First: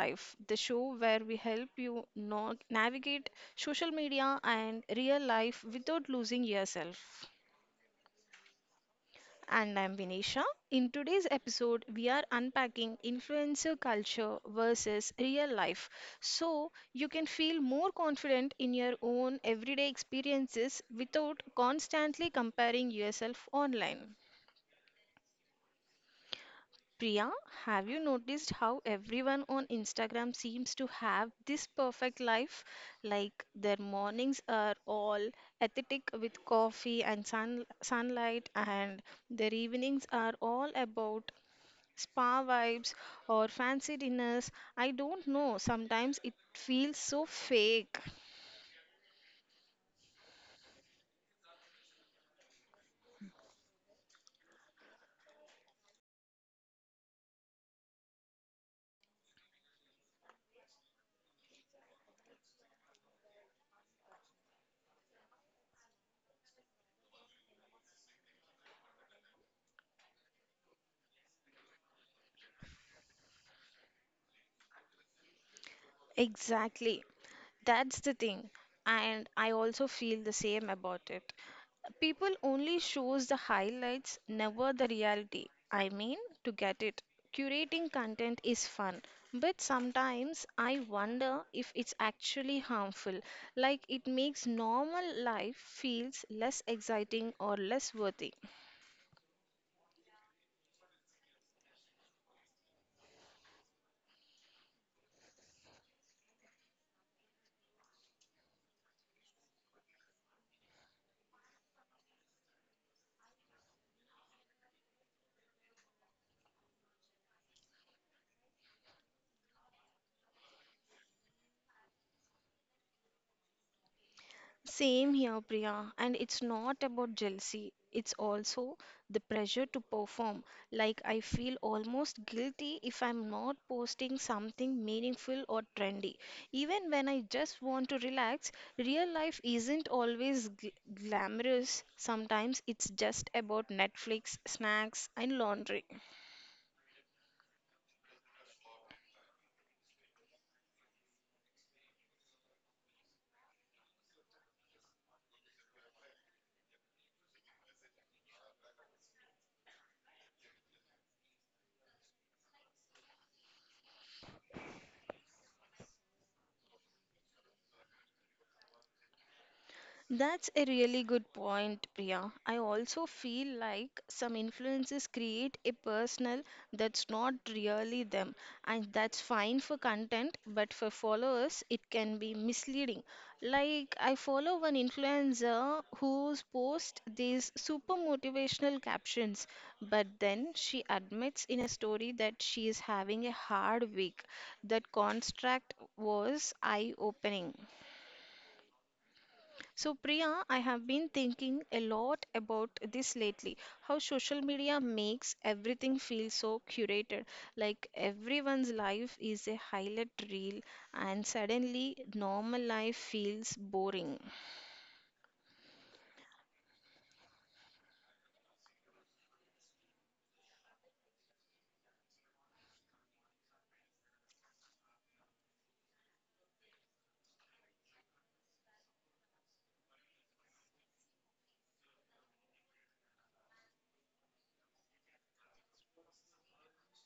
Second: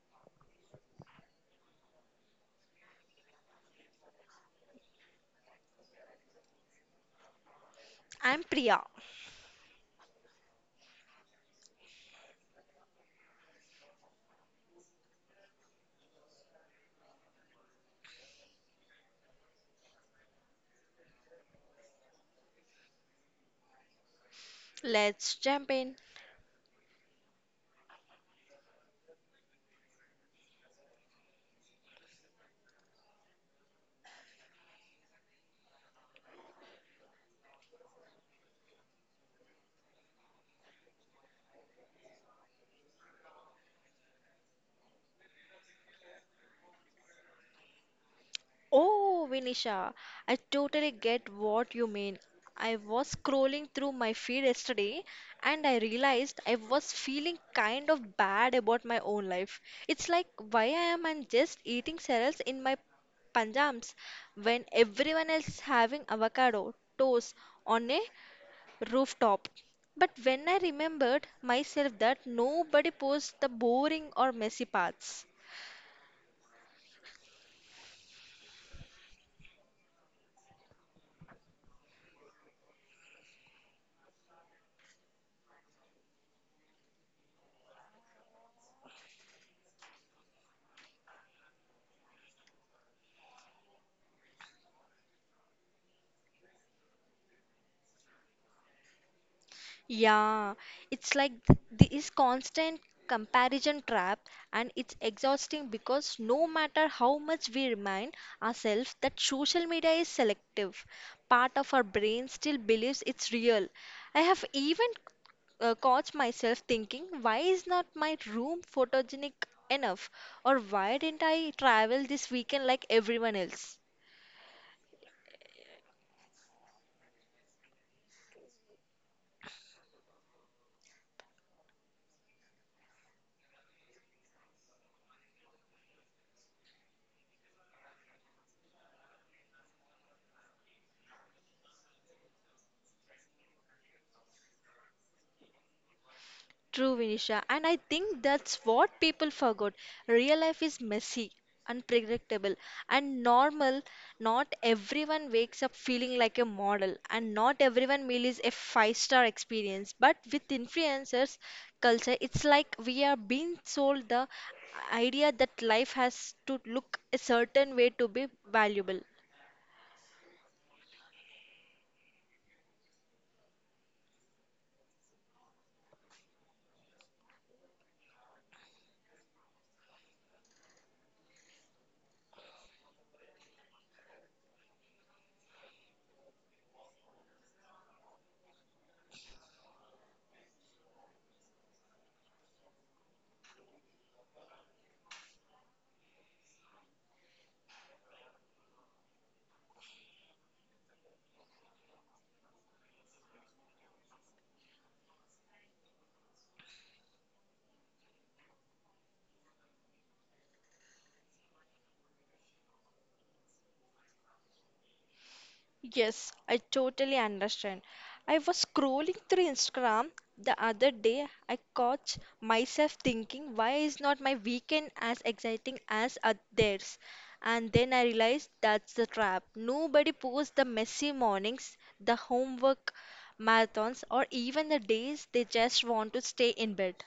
Life, the show where we help you navigate social media and real life without losing yourself. I'm Priya. And I'm Vinisha. In today's episode, we are unpacking influencer culture versus real life so you can feel more confident in your own everyday experiences without constantly comparing yourself online. Let's jump in. Priya, have you noticed how everyone on Instagram seems to have this perfect life? Like their mornings are all aesthetic with coffee and sunlight, and their evenings are all about spa vibes or fancy dinners. I don't know, sometimes it feels so fake. Oh, Vinisha, I totally get what you mean. I was scrolling through my feed yesterday and I realized I was feeling kind of bad about my own life. It's like why I am I just eating cereals in my panjams when everyone else is having avocado toast on a rooftop. But when I remembered myself that nobody posts the boring or messy parts. Exactly. That's the thing. And I also feel the same about it. People only shows the highlights, never the reality. I mean, to get it. Curating content is fun, but sometimes I wonder if it's actually harmful. Like it makes normal life feels less exciting or less worthy. Yeah, it's like this constant comparison trap, and it's exhausting because no matter how much we remind ourselves that social media is selective, part of our brain still believes it's real. I have even caught myself thinking, why is not my room photogenic enough? Or why didn't I travel this weekend like everyone else? Same here, Priya, and it's not about jealousy. It's also the pressure to perform. Like, I feel almost guilty if I'm not posting something meaningful or trendy. Even when I just want to relax, real life isn't always glamorous. Sometimes it's just about Netflix, snacks, and laundry. True, Vinisha, and I think that's what people forgot. Real life is messy, unpredictable, and normal. Not everyone wakes up feeling like a model, and not everyone meal is a five-star experience. But with influencers culture, it's like we are being sold the idea that life has to look a certain way to be valuable. That's a really good point, Priya. I also feel like some influences create a personal that's not really them, and that's fine for content, but for followers, it can be misleading. Like, I follow one influencer who's post these super motivational captions, but then she admits in a story that she is having a hard week. That construct was eye opening. So, Priya, I have been thinking a lot about this lately how social media makes everything feel so curated. Like everyone's life is a highlight reel, and suddenly, normal life feels boring. Yes, I totally understand. I was scrolling through Instagram the other day. I caught myself thinking, why is not my weekend as exciting as theirs? And then I realized that's the trap. Nobody posts the messy mornings, the homework marathons, or even the days they just want to stay in bed.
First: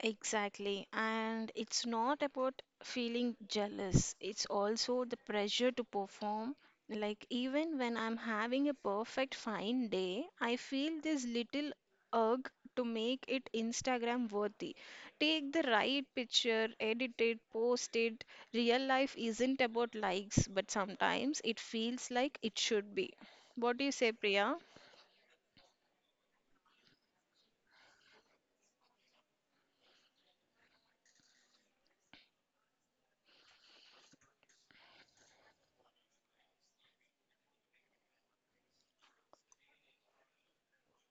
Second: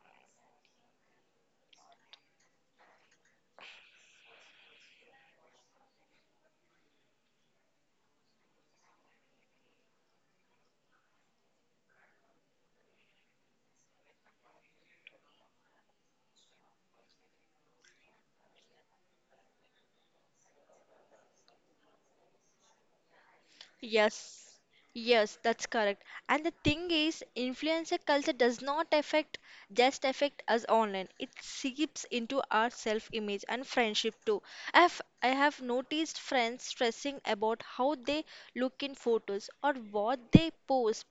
Exactly. And it's not about feeling jealous, it's also the pressure to perform. Like, even when I'm having a perfect fine day, I feel this little urge to make it Instagram worthy. Take the right picture, edit it, post it. Real life isn't about likes, but sometimes it feels like it should be. What do you say, Priya? Yes, yes, that's correct. And the thing is, influencer culture does not affect just affect us online. It seeps into our self-image and friendship too. I have noticed friends stressing about how they look in photos or what they post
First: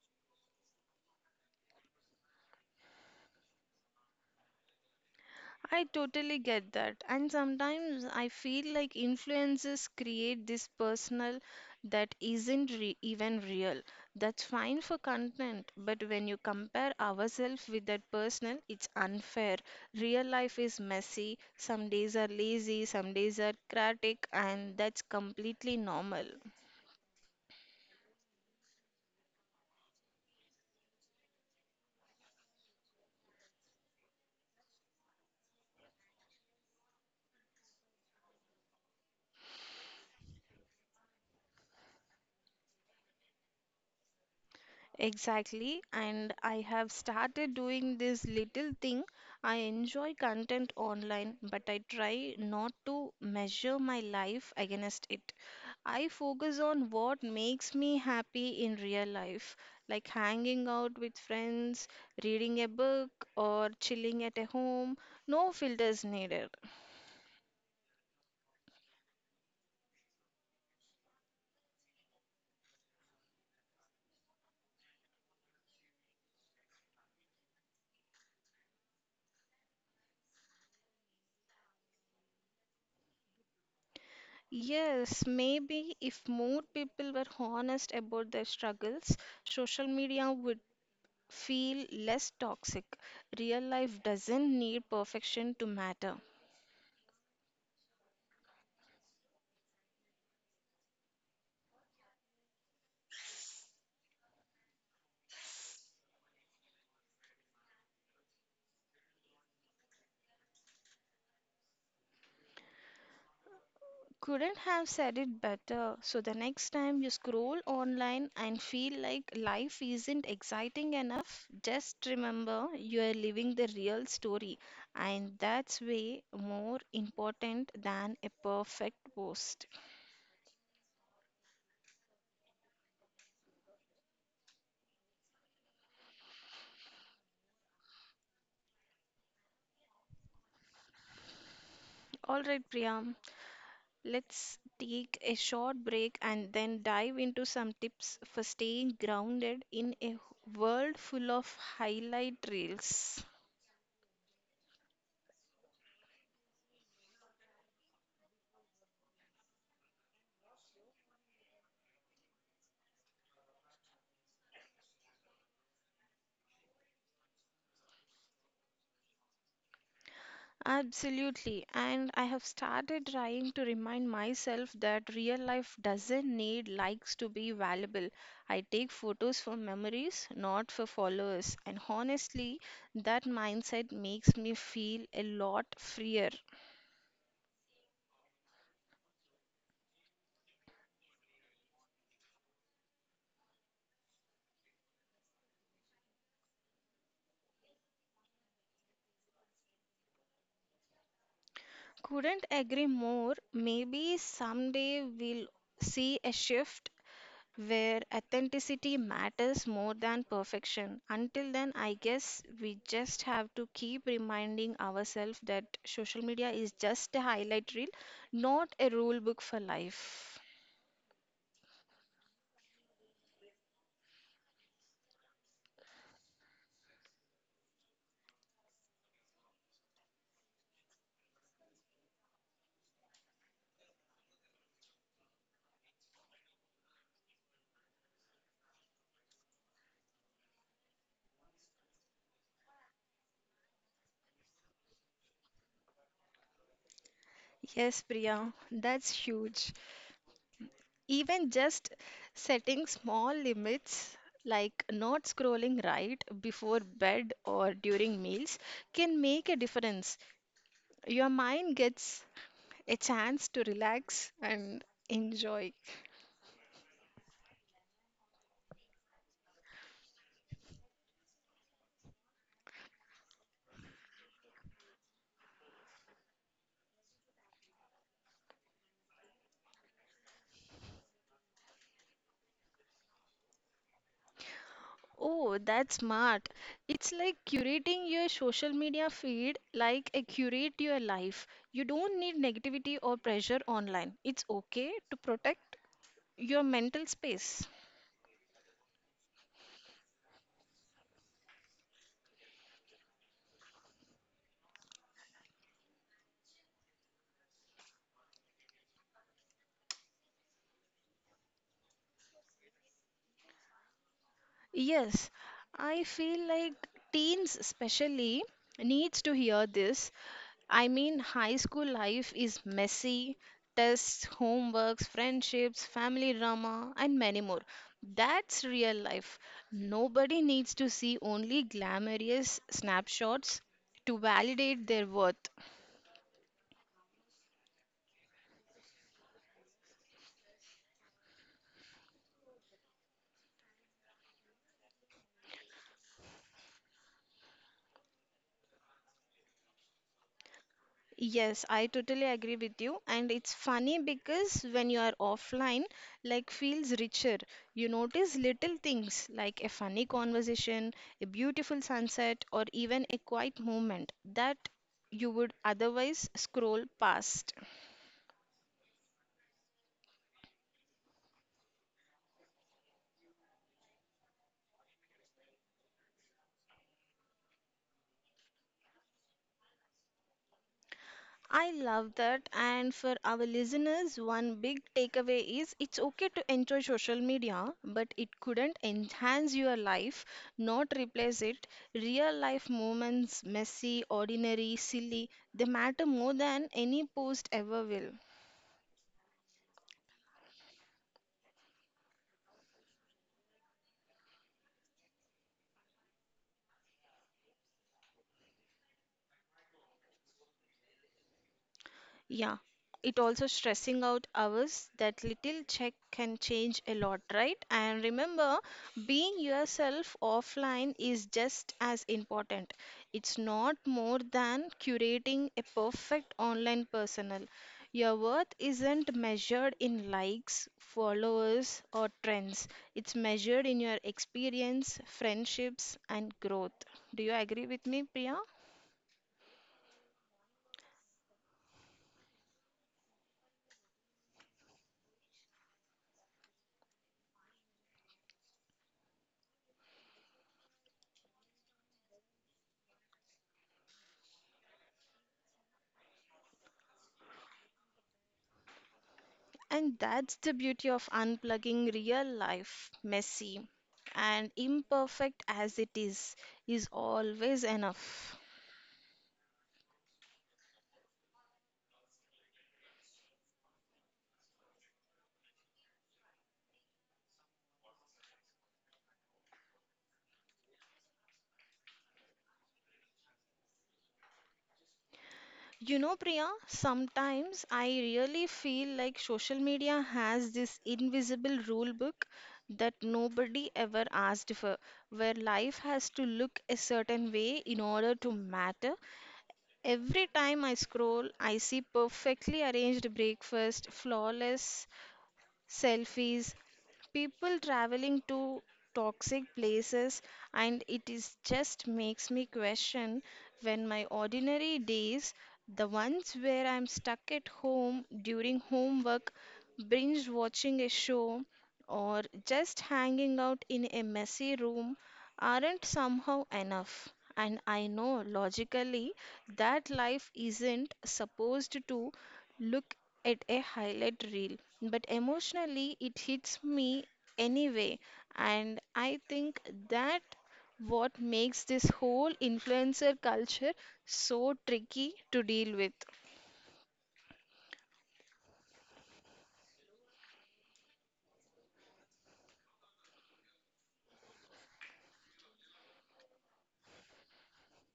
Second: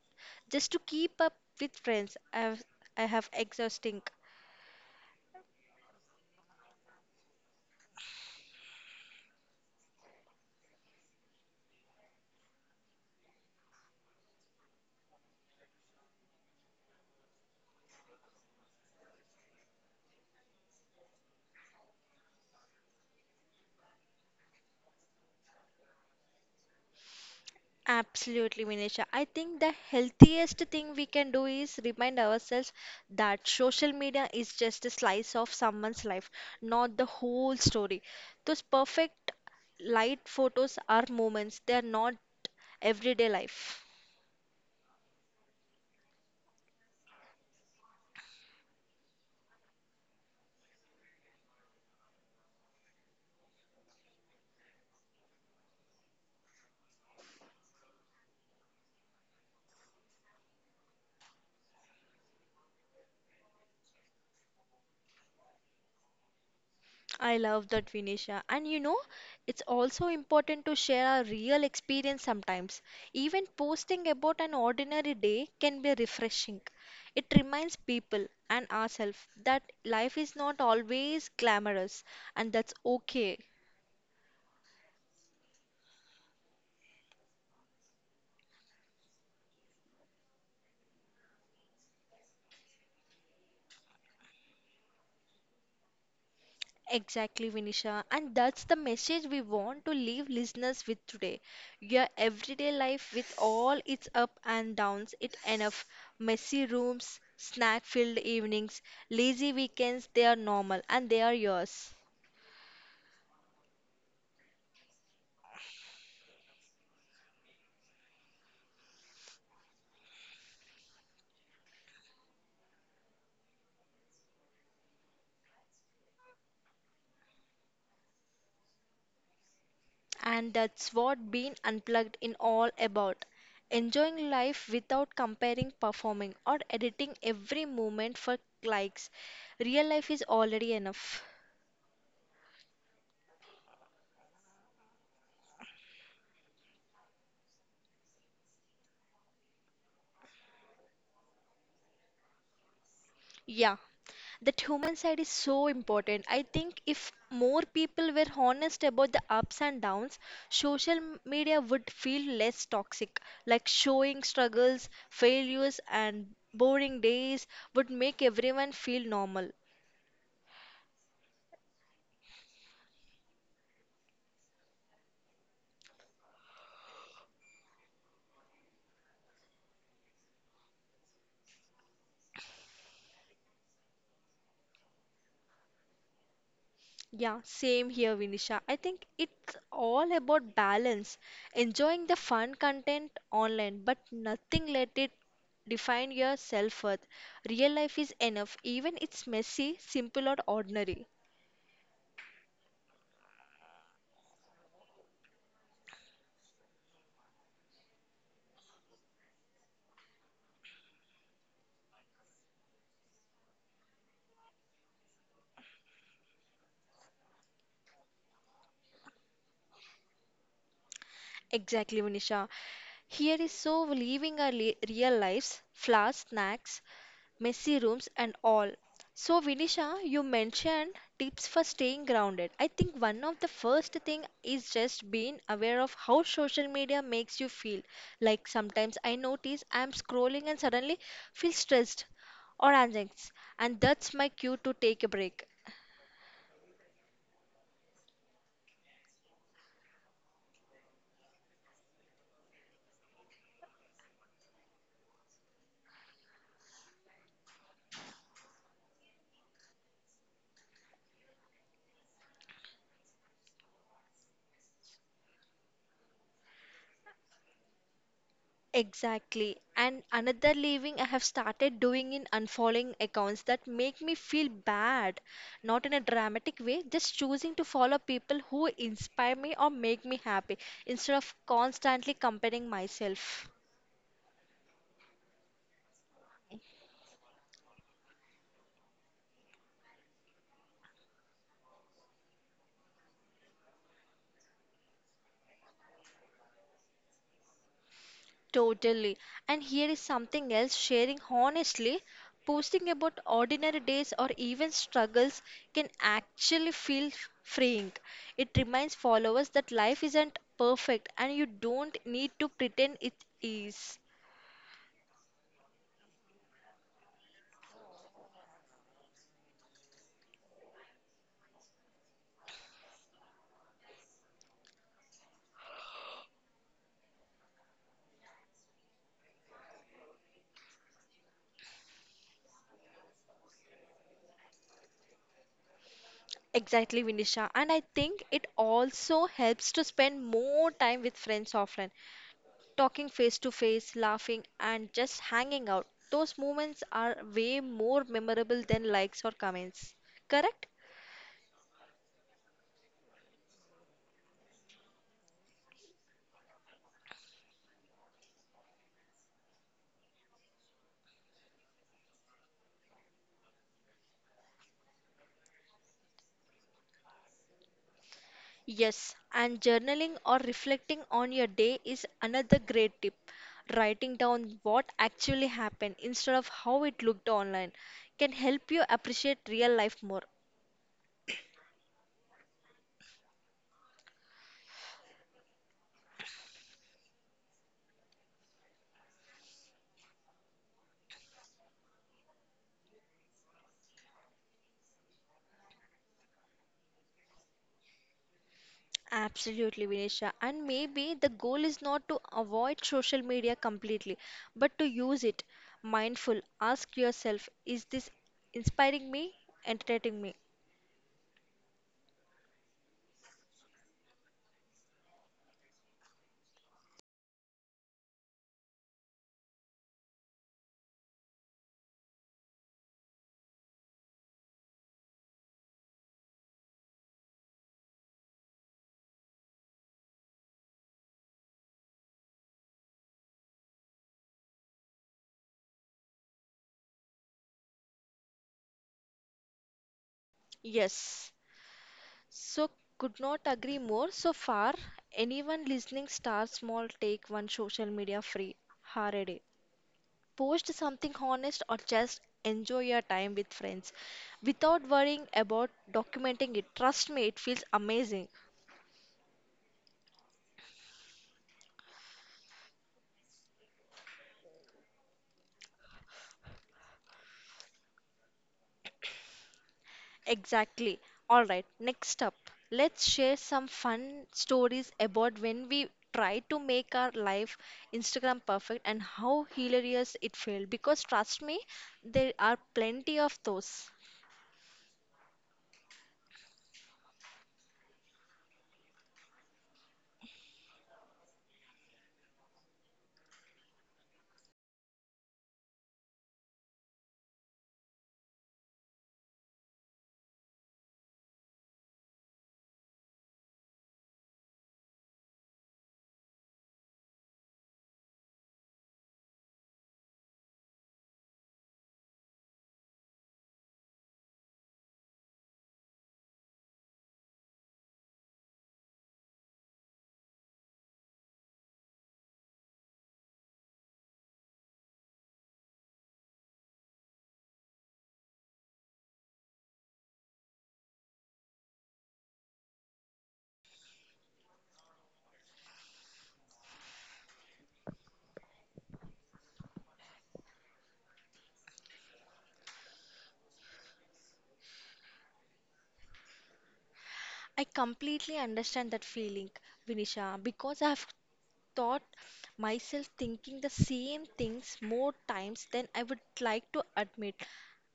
just to keep up with friends. I have exhausting. I totally get that. And sometimes I feel like influences create this personal that isn't even real. That's fine for content, but when you compare ourselves with that personal, it's unfair. Real life is messy. Some days are lazy, some days are chaotic, and that's completely normal. Absolutely, Minisha. I think the healthiest thing we can do is remind ourselves that social media is just a slice of someone's life, not the whole story. Those perfect light photos are moments, they are not everyday life. Exactly, and I have started doing this little thing. I enjoy content online, but I try not to measure my life against it. I focus on what makes me happy in real life, like hanging out with friends, reading a book, or chilling at a home. No filters needed. I love that, Vinisha. And you know, it's also important to share our real experience sometimes. Even posting about an ordinary day can be refreshing. It reminds people and ourselves that life is not always glamorous, and that's okay. Yes, maybe if more people were honest about their struggles, social media would feel less toxic. Real life doesn't need perfection to matter. Exactly, Vinisha. And that's the message we want to leave listeners with today. Your everyday life, with all its up and downs, it enough. Messy rooms, snack filled evenings, lazy weekends, they are normal and they are yours. Couldn't have said it better. So the next time you scroll online and feel like life isn't exciting enough, just remember you are living the real story, and that's way more important than a perfect post. And that's what being unplugged in all about. Enjoying life without comparing, performing, or editing every moment for likes. Real life is already enough. All right, Priya, let's take a short break and then dive into some tips for staying grounded in a world full of highlight reels. Yeah, that human side is so important. I think if more people were honest about the ups and downs, social media would feel less toxic. Like showing struggles, failures, and boring days would make everyone feel normal. Absolutely, and I have started trying to remind myself that real life doesn't need likes to be valuable. I take photos for memories, not for followers, and honestly, that mindset makes me feel a lot freer. Yeah, same here, Vinisha. I think it's all about balance, enjoying the fun content online, but nothing let it define your self-worth. Real life is enough, even it's messy, simple or ordinary. Couldn't agree more. Maybe someday we'll see a shift where authenticity matters more than perfection. Until then, I guess we just have to keep reminding ourselves that social media is just a highlight reel, not a rule book for life. Exactly, Vinisha. Here is so living our real lives, flowers, snacks, messy rooms, and all. So, Vinisha, you mentioned tips for staying grounded. I think one of the first thing is just being aware of how social media makes you feel. Like sometimes I notice I'm scrolling and suddenly feel stressed or anxious, and that's my cue to take a break. Yes, Priya, that's huge. Even just setting small limits like not scrolling right before bed or during meals can make a difference. Your mind gets a chance to relax and enjoy. Exactly. And another leaving I have started doing in unfollowing accounts that make me feel bad. Not in a dramatic way, just choosing to follow people who inspire me or make me happy instead of constantly comparing myself. Oh, that's smart. It's like curating your social media feed like a curate your life. You don't need negativity or pressure online. It's okay to protect your mental space. Totally. And here is something else sharing honestly, posting about ordinary days or even struggles can actually feel freeing. It reminds followers that life isn't perfect and you don't need to pretend it is. Yes, I feel like teens especially needs to hear this. I mean, high school life is messy, tests, homeworks, friendships, family drama, and many more. That's real life. Nobody needs to see only glamorous snapshots to validate their worth. Exactly, Vinisha. And I think it also helps to spend more time with friends offline, talking face to face, laughing, and just hanging out. Those moments are way more memorable than likes or comments. Correct? Yes, I totally agree with you. And it's funny because when you are offline, like feels richer. You notice little things like a funny conversation, a beautiful sunset, or even a quiet moment that you would otherwise scroll past. Yes, and journaling or reflecting on your day is another great tip. Writing down what actually happened instead of how it looked online can help you appreciate real life more. I love that. And for our listeners, one big takeaway is it's okay to enjoy social media, but it couldn't enhance your life, not replace it. Real life moments, messy, ordinary, silly, they matter more than any post ever will. Absolutely, Vinisha. And maybe the goal is not to avoid social media completely, but to use it mindful. Ask yourself, is this inspiring me, entertaining me? Yeah, it also stressing out hours that little check can change a lot, right? And remember, being yourself offline is just as important. It's not more than curating a perfect online personal. Your worth isn't measured in likes, followers, or trends. It's measured in your experience, friendships, and growth. Do you agree with me, Priya? Yes. So could not agree more. So far, anyone listening, start small, take one social media free hour a day. Post something honest or just enjoy your time with friends without worrying about documenting it. Trust me, it feels amazing. And that's the beauty of unplugging real life, messy and imperfect as it is always enough. Exactly. All right, next up, let's share some fun stories about when we tried to make our life Instagram perfect and how hilarious it felt. Because trust me, there are plenty of those. You know, Priya, sometimes I really feel like social media has this invisible rule book that nobody ever asked for, where life has to look a certain way in order to matter. Every time I scroll, I see perfectly arranged breakfast, flawless selfies, people traveling to toxic places, and it is just makes me question when my ordinary days, the ones where I'm stuck at home during homework, binge watching a show, or just hanging out in a messy room, aren't somehow enough. And I know logically that life isn't supposed to look at a highlight reel, but emotionally it hits me anyway, and I think that what makes this whole influencer culture so tricky to deal with. I completely understand that feeling, Vinisha, because I've thought myself thinking the same things more times than I would like to admit.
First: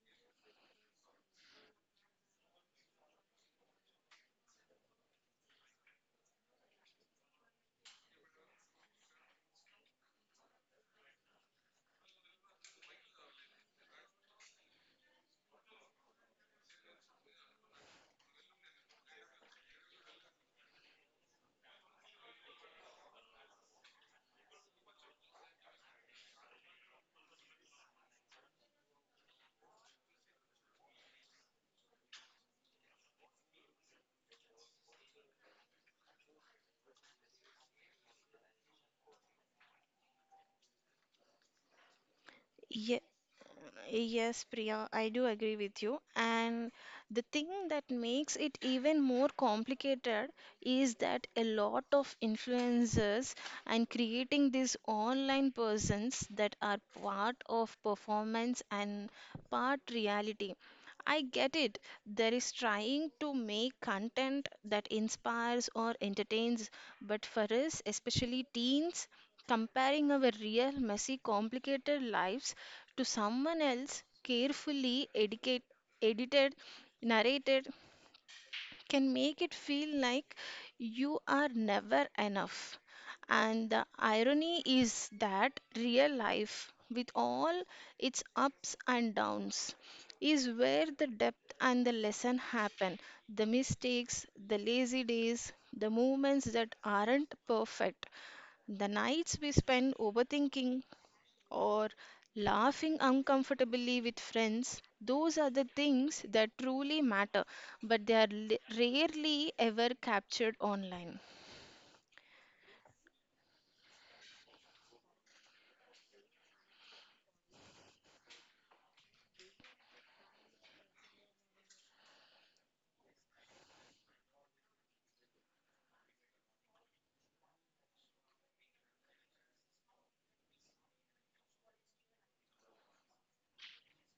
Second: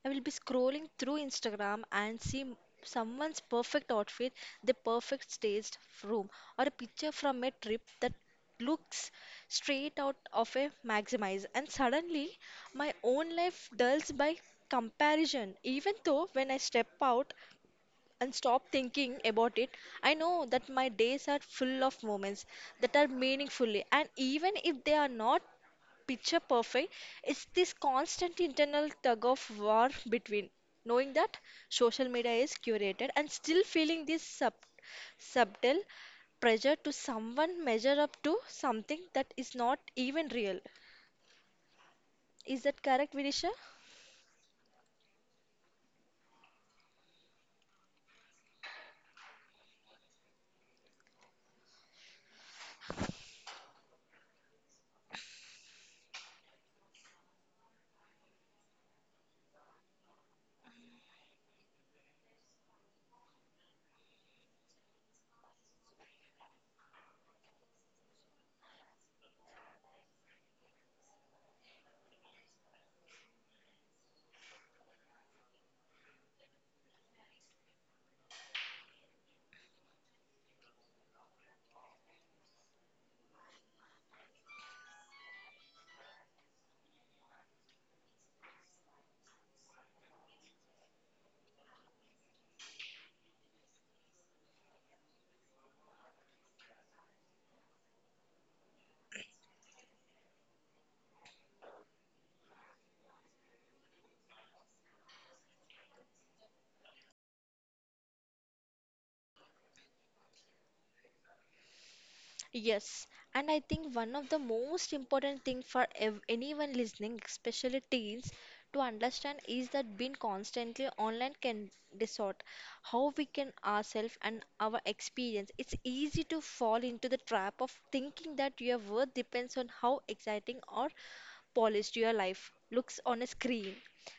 I will be scrolling through Instagram and see someone's perfect outfit, the perfect staged room, or a picture from a trip that looks straight out of a maximize and suddenly my own life dulls by comparison even though when I step out and stop thinking about it, I know that my days are full of moments that are meaningfully, and even if they are not picture perfect, it's this constant internal tug of war between knowing that social media is curated and still feeling this subtle pressure to someone measure up to something that is not even real. Is that correct, Vidisha? Yes, Priya, I do agree with you. And the thing that makes it even more complicated is that a lot of influencers and creating these online persons that are part of performance and part reality. I get it. There is trying to make content that inspires or entertains, but for us, especially teens, comparing our real, messy, complicated lives to someone else carefully edited, narrated can make it feel like you are never enough. And the irony is that real life, with all its ups and downs, is where the depth and the lesson happen. The mistakes, the lazy days, the moments that aren't perfect, the nights we spend overthinking, or laughing uncomfortably with friends. Those are the things that truly matter, but they are rarely ever captured online. Yes, and I think one of the most important thing for ev anyone listening, especially teens, to understand is that being constantly online can distort how we can ourselves and our experience. It's easy to fall into the trap of thinking that your worth depends on how exciting or polished your life looks on a screen.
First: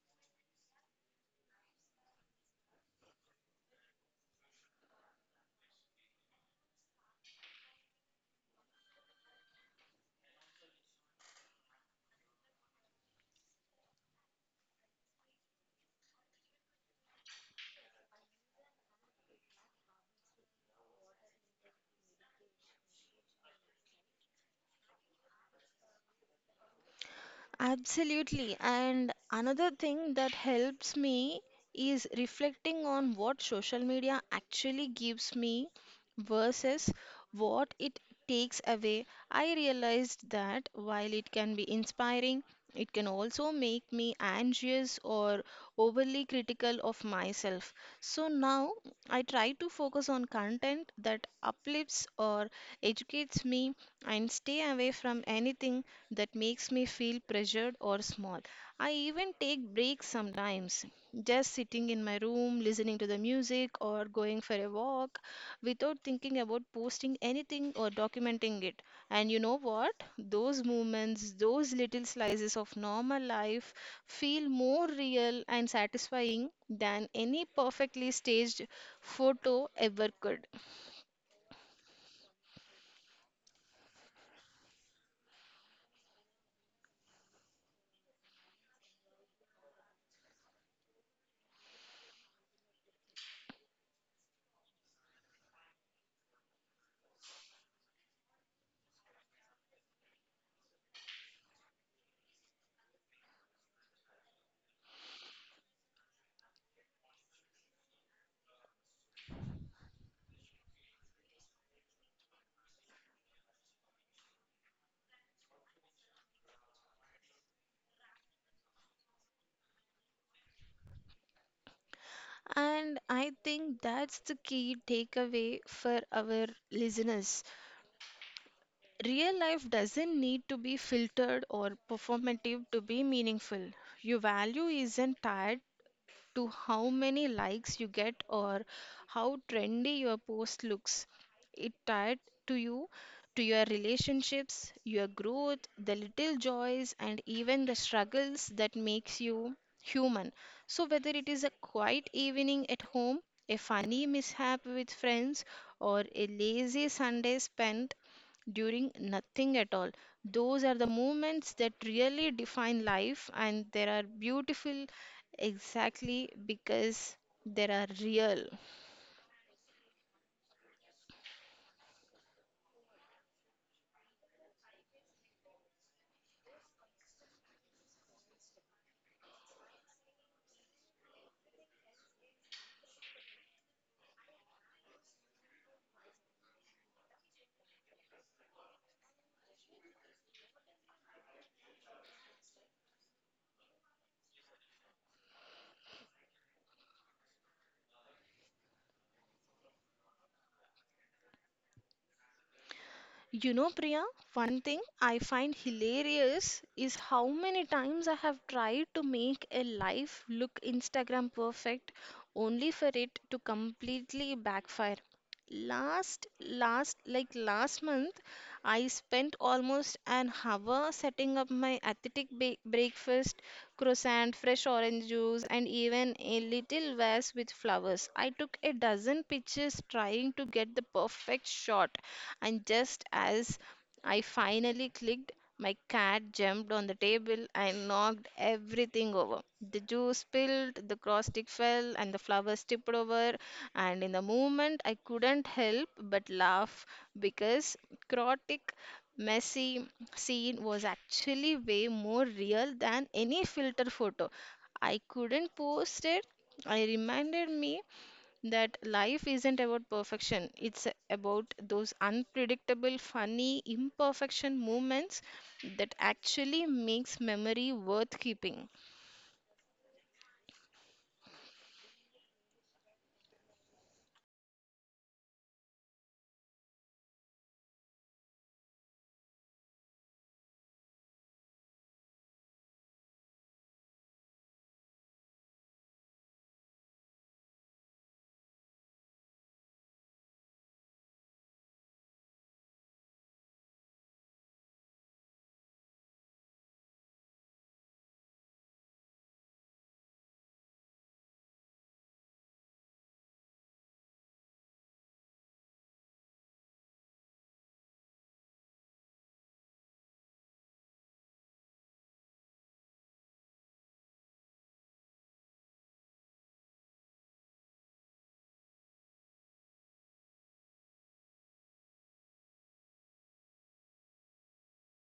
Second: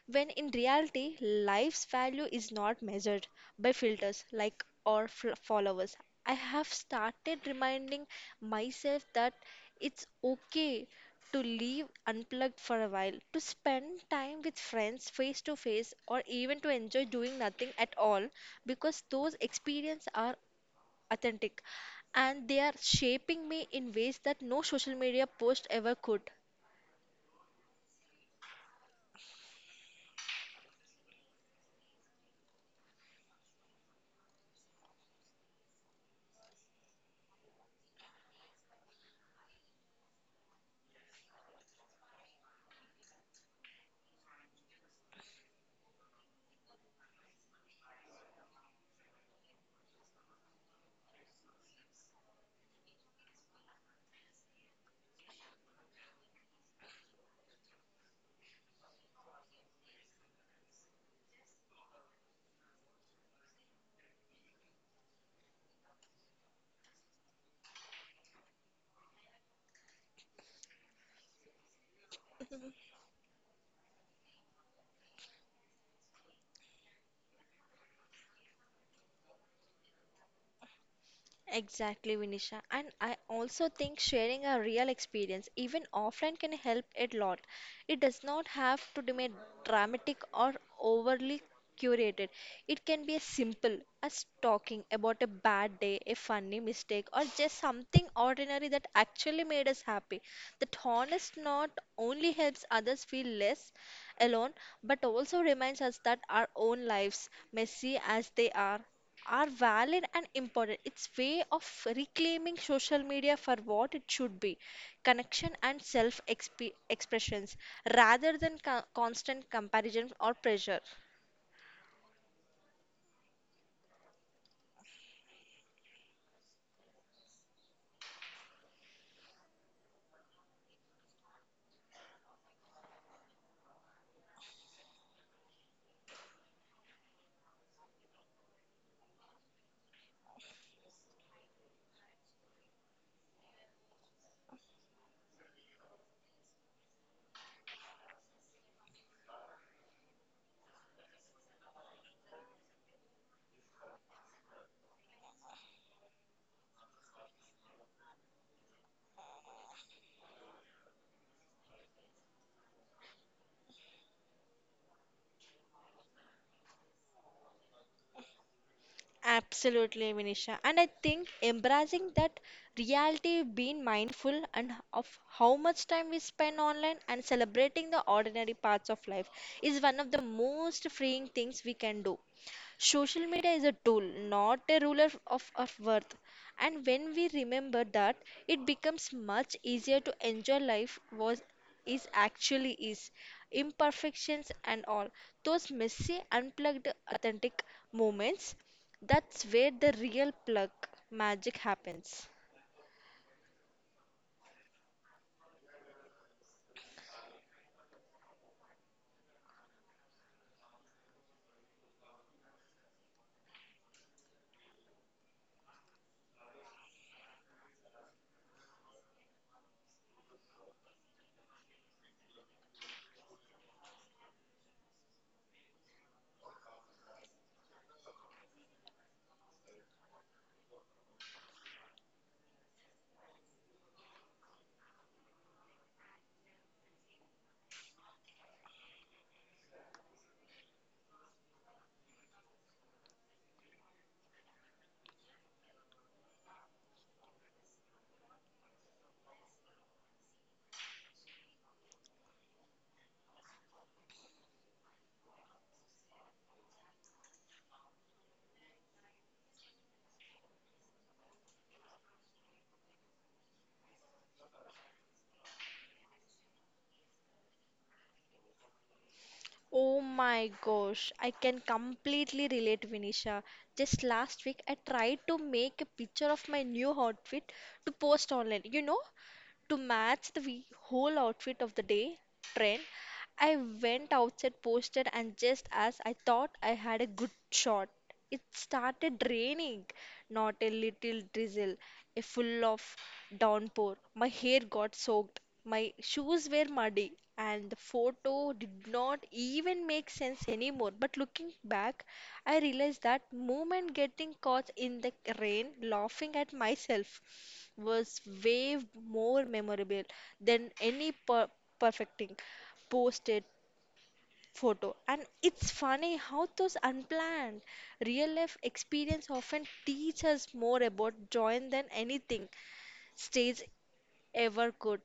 When in reality, life's value is not measured by filters like or followers. I have started reminding myself that it's okay to leave unplugged for a while, to spend time with friends face to face, or even to enjoy doing nothing at all because those experiences are authentic and they are shaping me in ways that no social media post ever could. Absolutely. And another thing that helps me is reflecting on what social media actually gives me versus what it takes away. I realized that while it can be inspiring, it can also make me anxious or overly critical of myself. So now I try to focus on content that uplifts or educates me and stay away from anything that makes me feel pressured or small. I even take breaks sometimes, just sitting in my room, listening to the music, or going for a walk without thinking about posting anything or documenting it. And you know what? Those moments, those little slices of normal life feel more real and satisfying than any perfectly staged photo ever could. Exactly, Vinisha. And I also think sharing a real experience, even offline, can help a lot. It does not have to be dramatic or overly curated. It can be as simple as talking about a bad day, a funny mistake, or just something ordinary that actually made us happy. That honest not only helps others feel less alone, but also reminds us that our own lives, messy as they are valid and important. It's way of reclaiming social media for what it should be, connection and expressions, rather than constant comparison or pressure. And I think that's the key takeaway for our listeners. Real life doesn't need to be filtered or performative to be meaningful. Your value isn't tied to how many likes you get or how trendy your post looks. It tied to you, to your relationships, your growth, the little joys, and even the struggles that makes you human. So whether it is a quiet evening at home, a funny mishap with friends, or a lazy Sunday spent during nothing at all. Those are the moments that really define life, and there are beautiful. Exactly, because they are real. Absolutely, Vinisha. And I think embracing that reality, being mindful and of how much time we spend online and celebrating the ordinary parts of life is one of the most freeing things we can do. Social media is a tool, not a ruler of our worth. And when we remember that, it becomes much easier to enjoy life was is actually is. Imperfections and all. Those messy, unplugged, authentic moments, that's where the real plug magic happens. You know, Priya, one thing I find hilarious is how many times I have tried to make a life look Instagram perfect only for it to completely backfire. Last, like last month, I spent almost an hour setting up my athletic breakfast, croissant, fresh orange juice, and even a little vase with flowers. I took a dozen pictures trying to get the perfect shot, and just as I finally clicked, my cat jumped on the table and knocked everything over. The juice spilled, the cross stick fell, and the flowers tipped over. And in the moment, I couldn't help but laugh because chaotic, messy scene was actually way more real than any filter photo. I couldn't post it. I reminded me that life isn't about perfection, it's about those unpredictable funny imperfection moments that actually makes memory worth keeping. Oh my gosh, I can completely relate, Vinisha. Just last week, I tried to make a picture of my new outfit to post online. You know, to match the whole outfit of the day trend, I went outside, posted, and just as I thought I had a good shot, it started raining. Not a little drizzle, a full of downpour. My hair got soaked, my shoes were muddy, and the photo did not even make sense anymore. But looking back, I realized that moment getting caught in the rain, laughing at myself, was way more memorable than any perfecting posted photo. And it's funny how those unplanned real life experience often teach us more about joy than anything stage ever could.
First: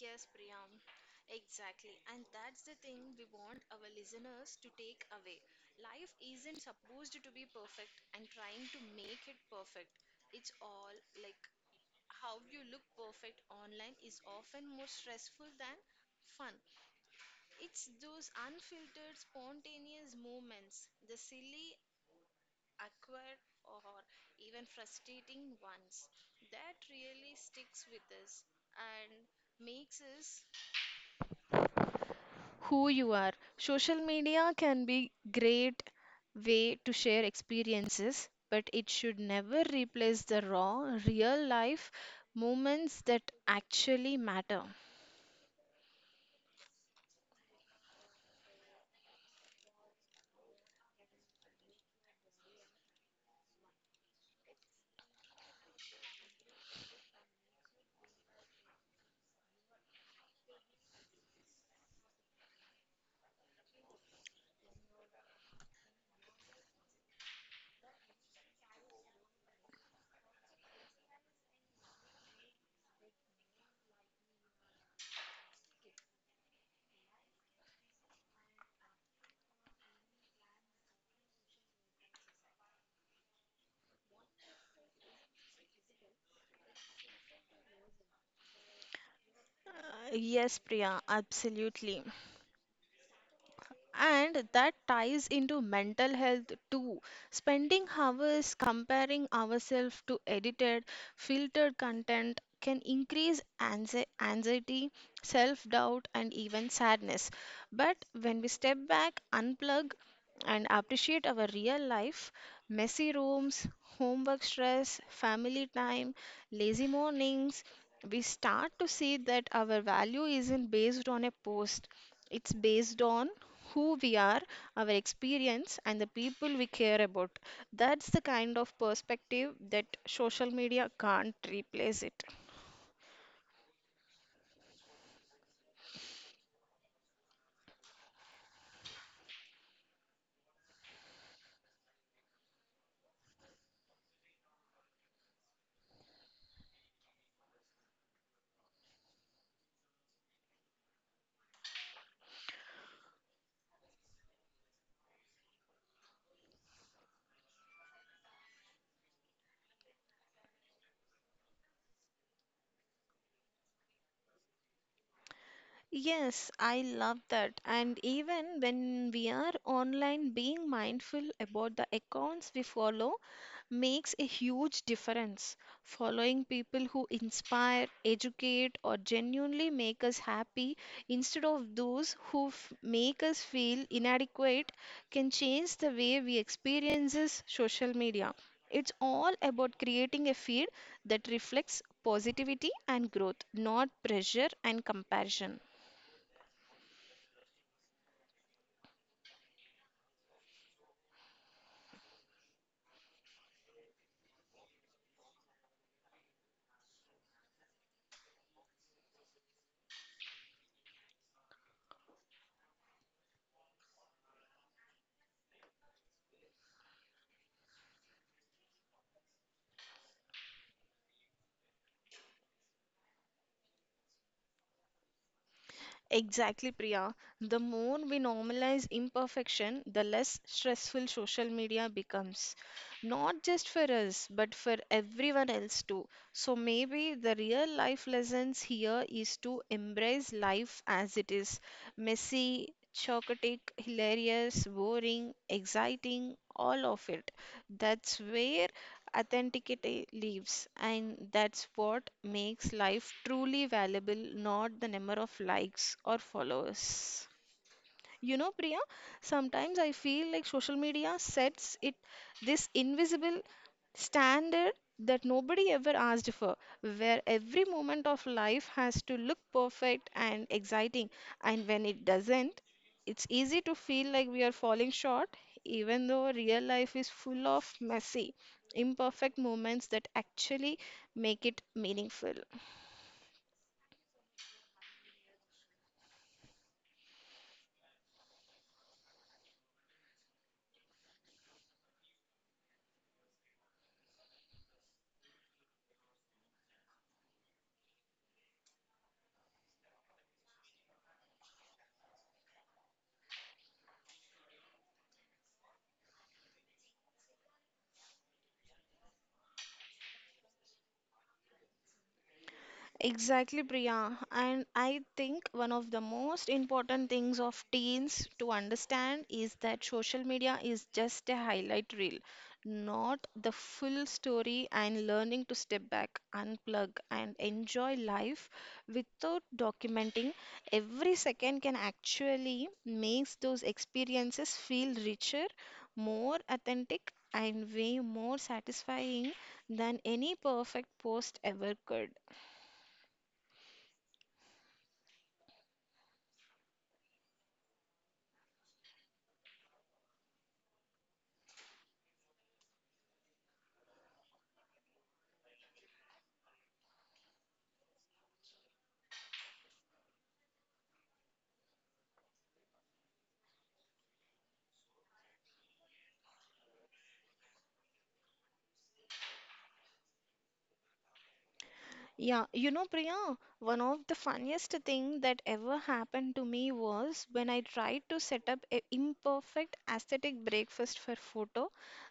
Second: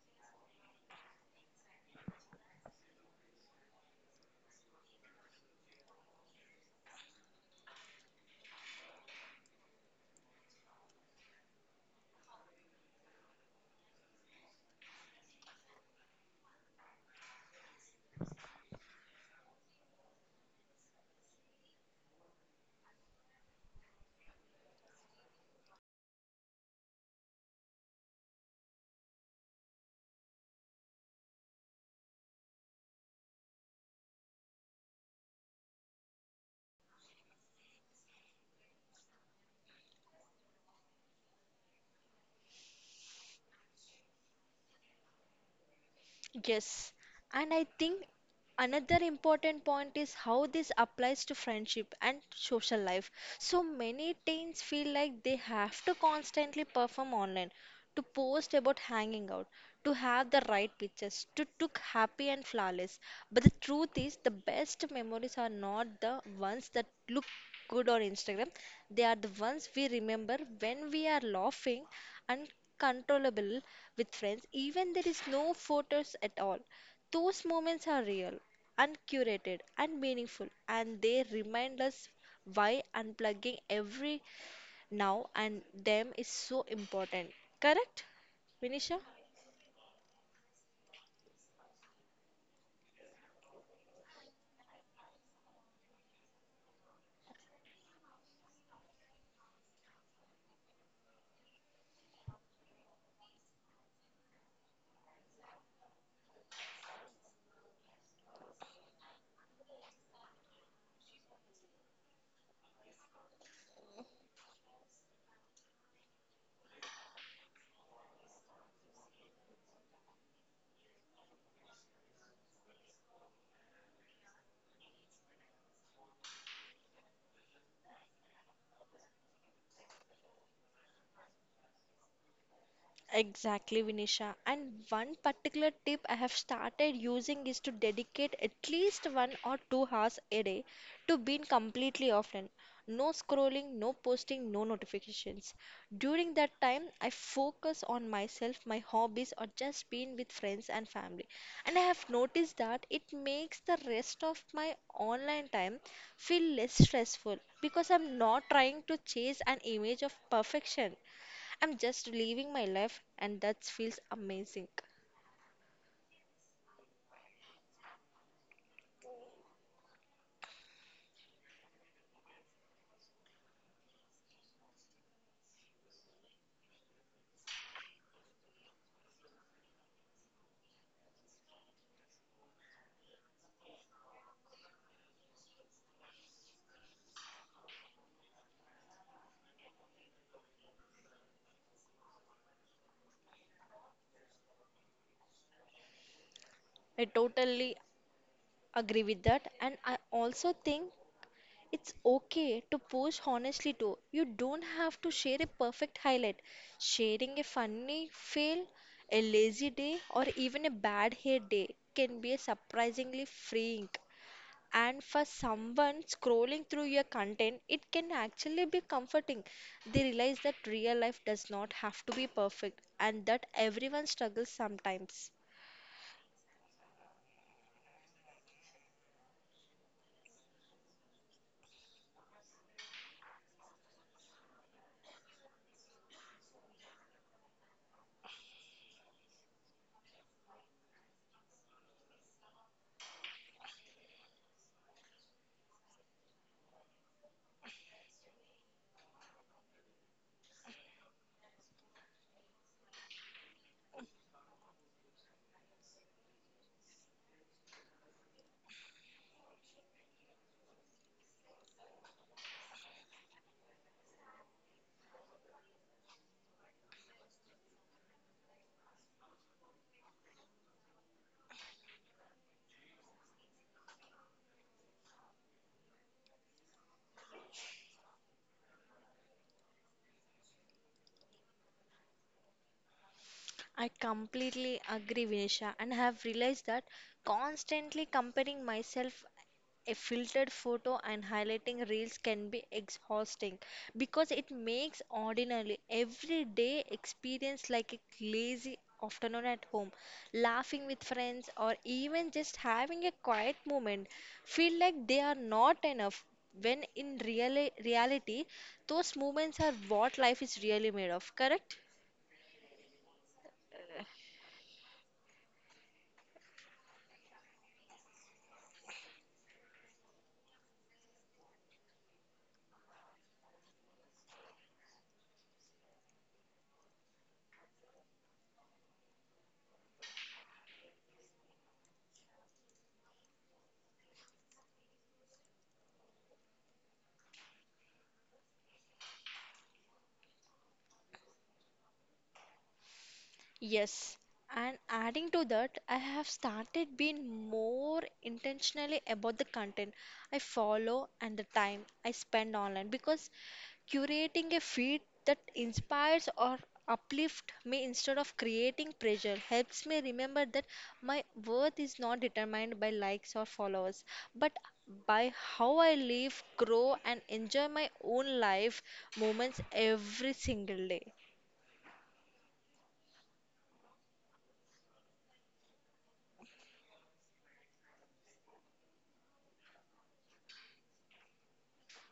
Yes, Priyam, exactly. And that's the thing we want our listeners to take away. Life isn't supposed to be perfect and trying to make it perfect. It's all like how you look perfect online is often more stressful than fun. It's those unfiltered, spontaneous moments, the silly, awkward, or even frustrating ones, that really sticks with us and makes us who you are. Social media can be great way to share experiences, but it should never replace the raw, real life moments that actually matter. Yes, and I think another important point is how this applies to friendship and social life. So many teens feel like they have to constantly perform online, to post about hanging out, to have the right pictures, to look happy and flawless. But the truth is, the best memories are not the ones that look good on Instagram. They are the ones we remember when we are laughing uncontrollable with friends, even there is no photos at all. Those moments are real, uncurated, and meaningful, and they remind us why unplugging every now and them is so important. Correct, Vinisha? Yes, Priya, absolutely. And that ties into mental health too. Spending hours comparing ourselves to edited, filtered content can increase anxiety, self doubt, and even sadness. But when we step back, unplug, and appreciate our real life messy rooms, homework stress, family time, lazy mornings we start to see that our value isn't based on a post it's based on who we are, our experience, and the people we care about. That's the kind of perspective that social media can't replace it. Exactly, Vinisha. And one particular tip I have started using is to dedicate at least 1 or 2 hours a day to being completely offline. No scrolling, no posting, no notifications. During that time, I focus on myself, my hobbies, or just being with friends and family. And I have noticed that it makes the rest of my online time feel less stressful because I'm not trying to chase an image of perfection. I'm just living my life, and that feels amazing. Yes, I love that. And even when we are online, being mindful about the accounts we follow makes a huge difference. Following people who inspire, educate, or genuinely make us happy instead of those who make us feel inadequate can change the way we experiences social media. It's all about creating a feed that reflects positivity and growth, not pressure and comparison. I totally agree with that, and I also think it's okay to post honestly too. You don't have to share a perfect highlight. Sharing a funny fail, a lazy day, or even a bad hair day can be surprisingly freeing. And for someone scrolling through your content, it can actually be comforting. They realize that real life does not have to be perfect and that everyone struggles sometimes. Exactly, Priya. The more we normalize imperfection, the less stressful social media becomes. Not just for us, but for everyone else too. So maybe the real life lessons here is to embrace life as it is messy, chaotic, hilarious, boring, exciting, all of it. That's where authenticity lives, and that's what makes life truly valuable, not the number of likes or followers. You know, Priya, sometimes I feel like social media sets it this invisible standard that nobody ever asked for, where every moment of life has to look perfect and exciting. And when it doesn't, it's easy to feel like we are falling short, even though real life is full of messy, imperfect moments that actually make it meaningful. I completely agree, Vinisha, and have realized that constantly comparing myself a filtered photo and highlighting reels can be exhausting, because it makes ordinary everyday experience like a lazy afternoon at home, laughing with friends, or even just having a quiet moment feel like they are not enough, when in reality those moments are what life is really made of. Correct? Exactly, Priya. And I think one of the most important things of teens to understand is that social media is just a highlight reel, not the full story, and learning to step back, unplug, and enjoy life without documenting every second can actually makes those experiences feel richer, more authentic, and way more satisfying than any perfect post ever could. Yes, and adding to that, I have started being more intentionally about the content I follow and the time I spend online, because curating a feed that inspires or uplifts me instead of creating pressure helps me remember that my worth is not determined by likes or followers, but by how I live, grow, and enjoy my own life moments every single day. Yeah, you know, Priya, one of the funniest thing that ever happened to me was when I tried to set up a imperfect aesthetic breakfast for photo,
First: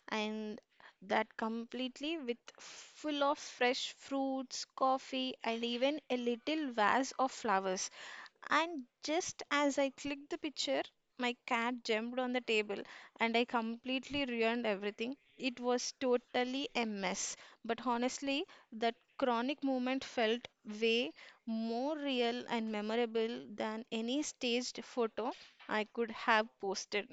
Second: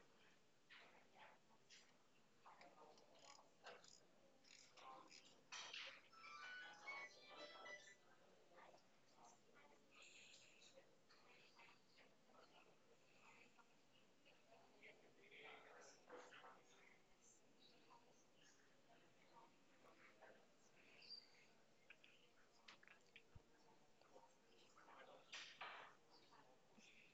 and that completely with full of fresh fruits, coffee, and even a little vase of flowers. And just as I clicked the picture, my cat jumped on the table and I completely ruined everything. It was totally a mess. But honestly, that chronic moment felt way more real and memorable than any staged photo I could have posted.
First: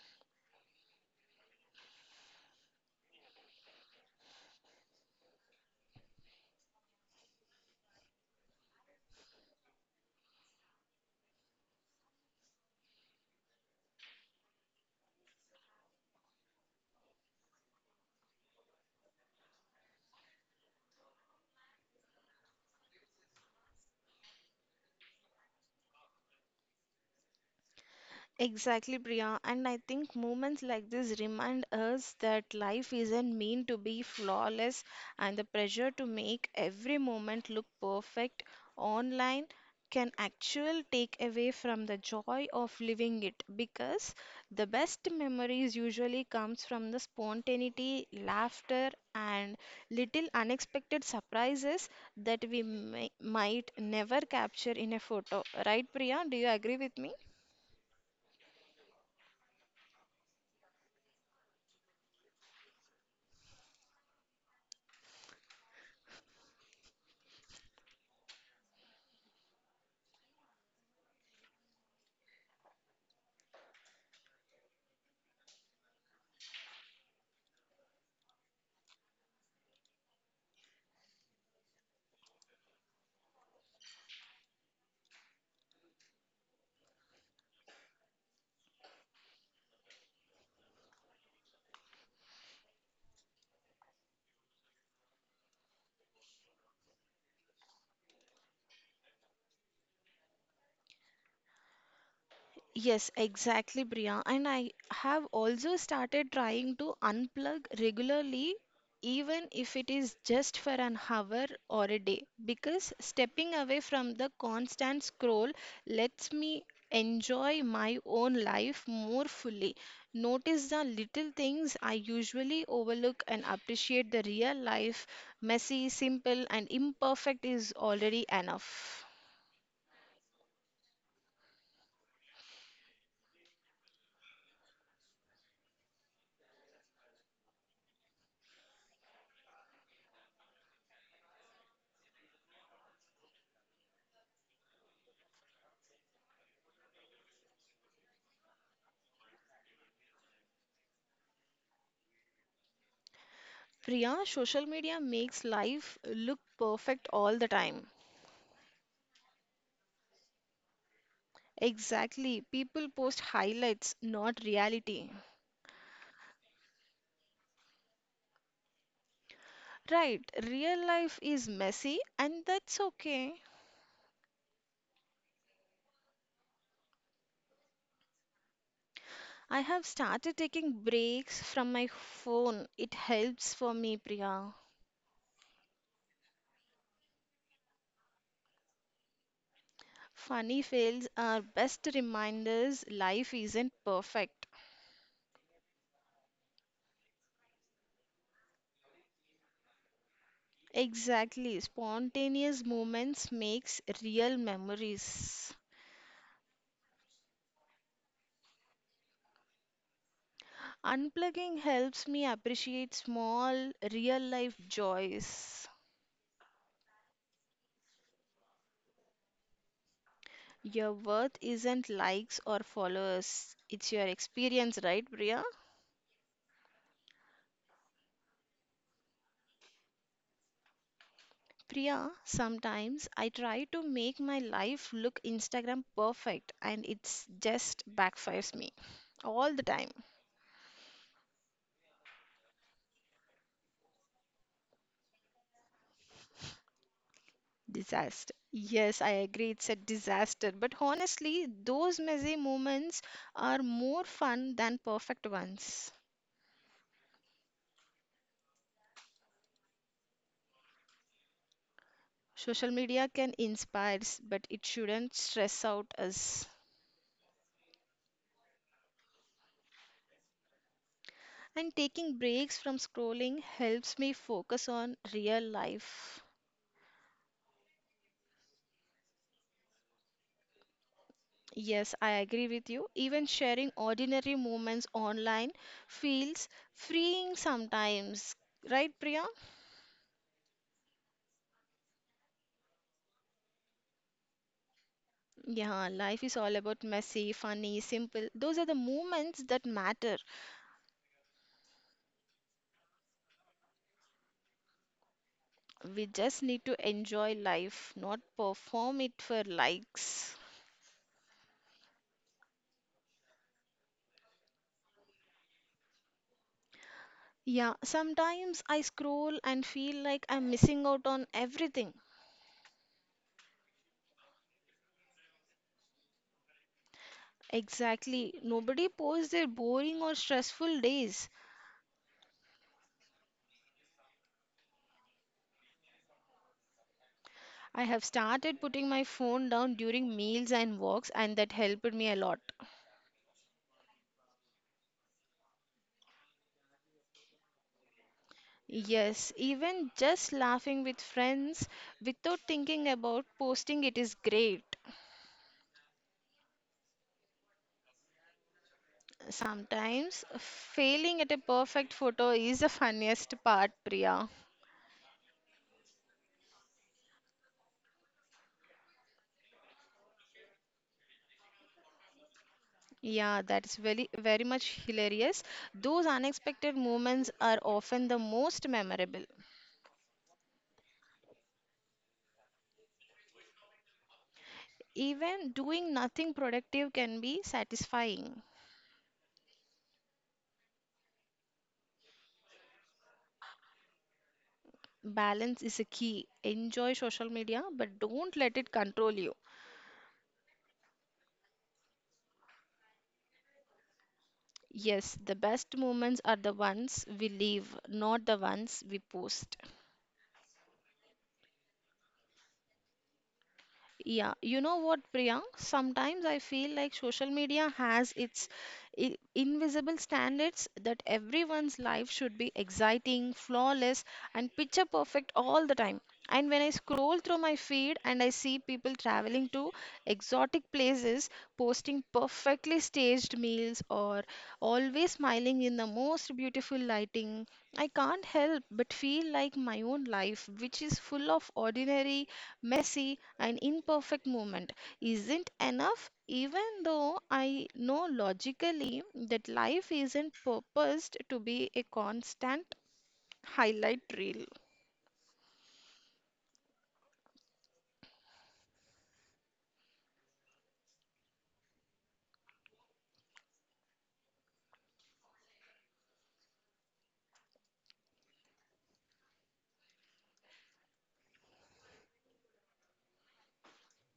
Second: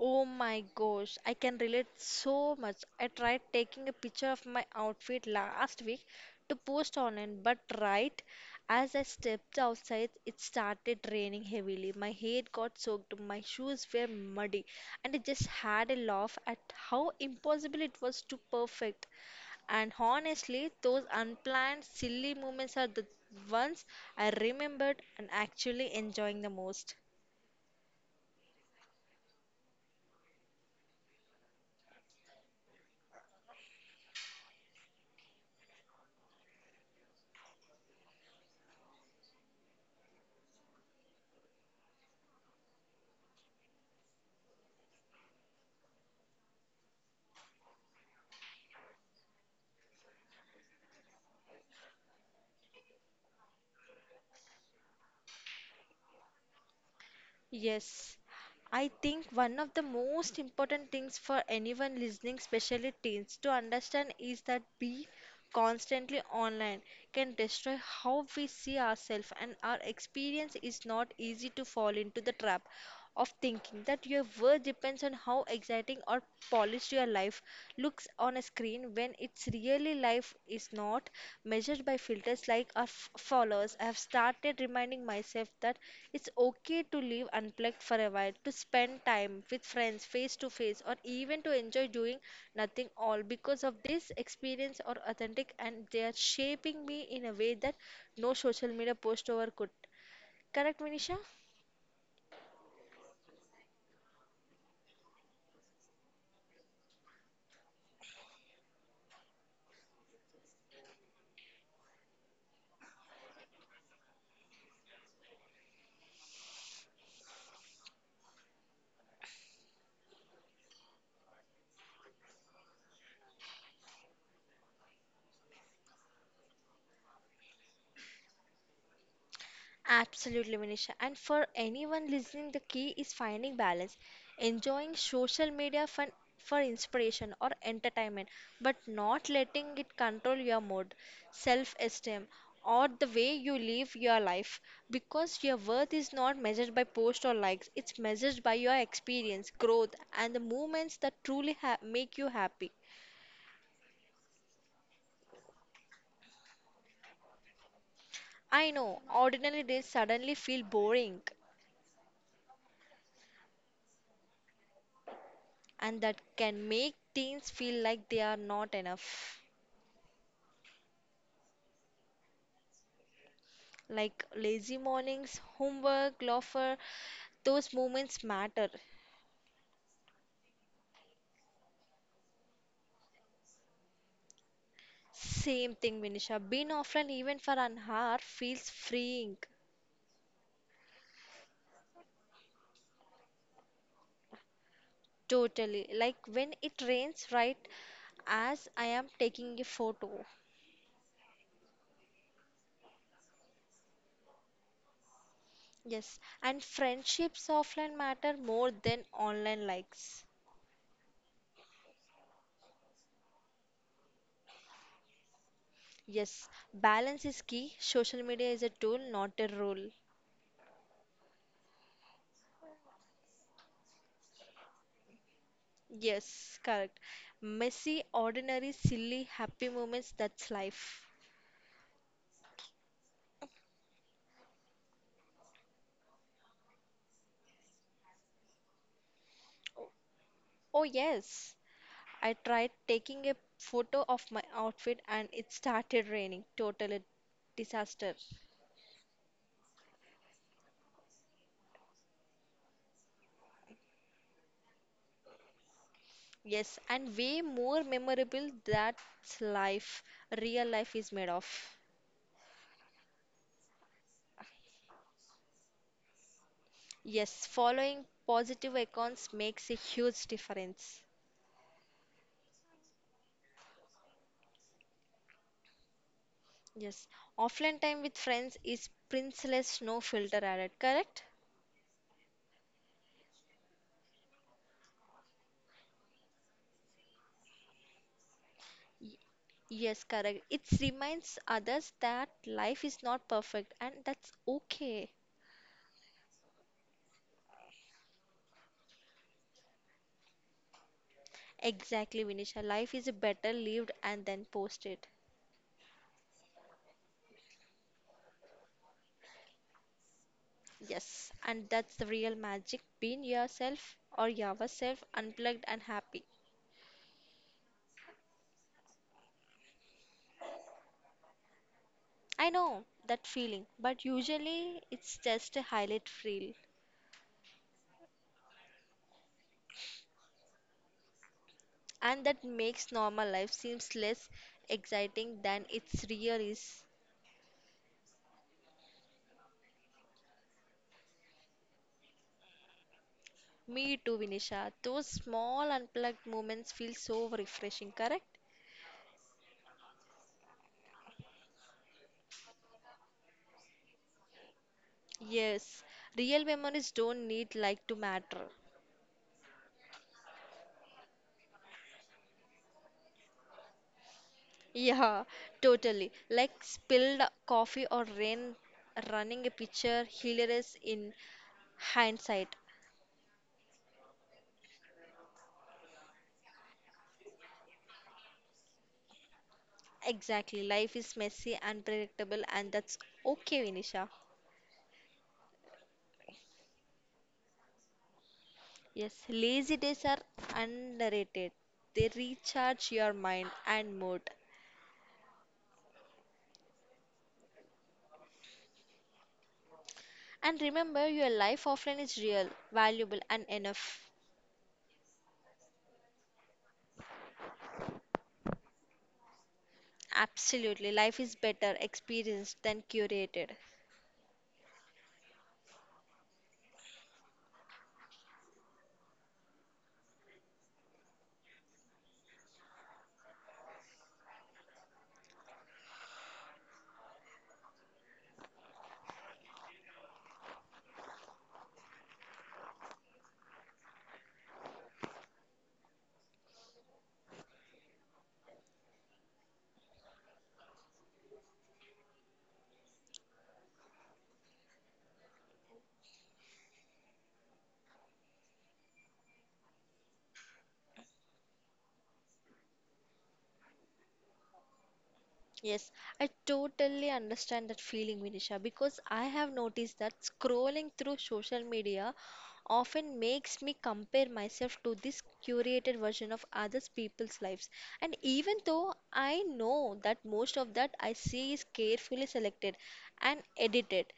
Oh my gosh, I can relate so much. I tried taking a picture of my outfit last week to post online, but right as I stepped outside, it started raining heavily. My hair got soaked, my shoes were muddy, and I just had a laugh at how impossible it was to perfect. And honestly, those unplanned, silly moments are the ones I remembered and actually enjoying the most. Exactly, Priya. And I think moments like this remind us that life isn't meant to be flawless, and the pressure to make every moment look perfect online can actually take away from the joy of living it because the best memories usually comes from the spontaneity, laughter, and little unexpected surprises that we might never capture in a photo. Right, Priya? Do you agree with me? Yes, I think one of the most important things for anyone listening, especially teens, to understand is that be constantly online can destroy how we see ourselves and our experience is not easy to fall into the trap of thinking that your worth depends on how exciting or polished your life looks on a screen, when it's really life is not measured by filters like our followers. I have started reminding myself that it's okay to live unplugged for a while, to spend time with friends face to face, or even to enjoy doing nothing all, because of this experience are authentic and they are shaping me in a way that no social media post over could. Correct, Manisha? Yes, exactly, Priya. And I have also started trying to unplug regularly, even if it is just for an hour or a day, because stepping away from the constant scroll lets me enjoy my own life more fully. Notice the little things I usually overlook and appreciate the real life, messy, simple, and imperfect is already enough. Absolutely, Manisha. And for anyone listening, the key is finding balance, enjoying social media fun for inspiration or entertainment, but not letting it control your mood, self-esteem, or the way you live your life. Because your worth is not measured by posts or likes, it's measured by your experience, growth, and the moments that truly ha make you happy. Priya, social media makes life look perfect all the time. I know ordinary days suddenly feel boring, Exactly. People post highlights, not reality. and that can make teens feel like they are not enough. Right. Real life is messy, and that's okay. Like lazy mornings, homework, laughter, those moments matter. I have started taking breaks from my phone. It helps for me, Priya. Same thing, Vinisha. Being offline even for an hour feels freeing. Funny fails are best reminders life isn't perfect. Totally. Like when it rains, right? As I am taking a photo. Exactly. Spontaneous moments makes real memories. Yes. And friendships offline matter more than online likes. Unplugging helps me appreciate small, real life joys. Yes. Balance is key. Social media is a tool, not a rule. Your worth isn't likes or followers, it's your experience, right, Priya? Yes, correct. Messy, ordinary, silly, happy moments, that's life. Priya, sometimes I try to make my life look Instagram perfect and it's just backfires me all the time. Oh, yes. I tried taking a photo of my outfit and it started raining. Total disaster. Disaster. Yes, I agree, it's a disaster. But honestly, those messy moments are more fun than perfect ones. Yes, and way more memorable. That's life. Real life is made of. Social media can inspire, but it shouldn't stress out us. Yes, following positive accounts makes a huge difference. And taking breaks from scrolling helps me focus on real life. Yes, offline time with friends is priceless, no filter added, correct? Yes, I agree with you. Even sharing ordinary moments online feels freeing sometimes. Right, Priya? Yes, correct. It reminds others that life is not perfect and that's okay. Yeah, life is all about messy, funny, simple. Those are the moments that matter. Exactly, Vinisha. Life is better lived and then posted. We just need to enjoy life, not perform it for likes. Yes, and that's the real magic, being yourself or yourself unplugged and happy. Yeah, sometimes I scroll and feel like I'm missing out on everything. I know that feeling, but usually it's just a highlight reel. Exactly. Nobody posts their boring or stressful days. And that makes normal life seems less exciting than its real is. I have started putting my phone down during meals and walks, and that helped me a lot. Me too, Vinisha. Those small unplugged moments feel so refreshing, correct? Yes, even just laughing with friends without thinking about posting it is great. Yes, real memories don't need like to matter. Sometimes failing at a perfect photo is the funniest part, Priya. Yeah, totally. Like spilled coffee or rain running a picture, hilarious in hindsight. Yeah, that's very very much hilarious. Those unexpected moments are often the most memorable. Exactly. Life is messy, unpredictable, and that's okay, Vinisha. Even doing nothing productive can be satisfying. Yes, lazy days are underrated. They recharge your mind and mood. Balance is a key. Enjoy social media, but don't let it control you. And remember, your life offline is real, valuable, and enough. Yes, the best moments are the ones we leave, not the ones we post. Absolutely. Life is better experienced than curated. Yeah, you know what, Priya? Sometimes I feel like social media has its invisible standards that everyone's life should be exciting, flawless, and picture perfect all the time. And when I scroll through my feed and I see people traveling to exotic places, posting perfectly staged meals, or always smiling in the most beautiful lighting, I can't help but feel like my own life, which is full of ordinary, messy, an imperfect moment isn't enough, even though I know logically that life isn't purposed to be a constant highlight reel. Yes, I totally understand that feeling, Vinisha, because I have noticed that scrolling through social media often makes me compare myself to this curated version of others people's lives. And even though I know that most of that I see is carefully selected and edited,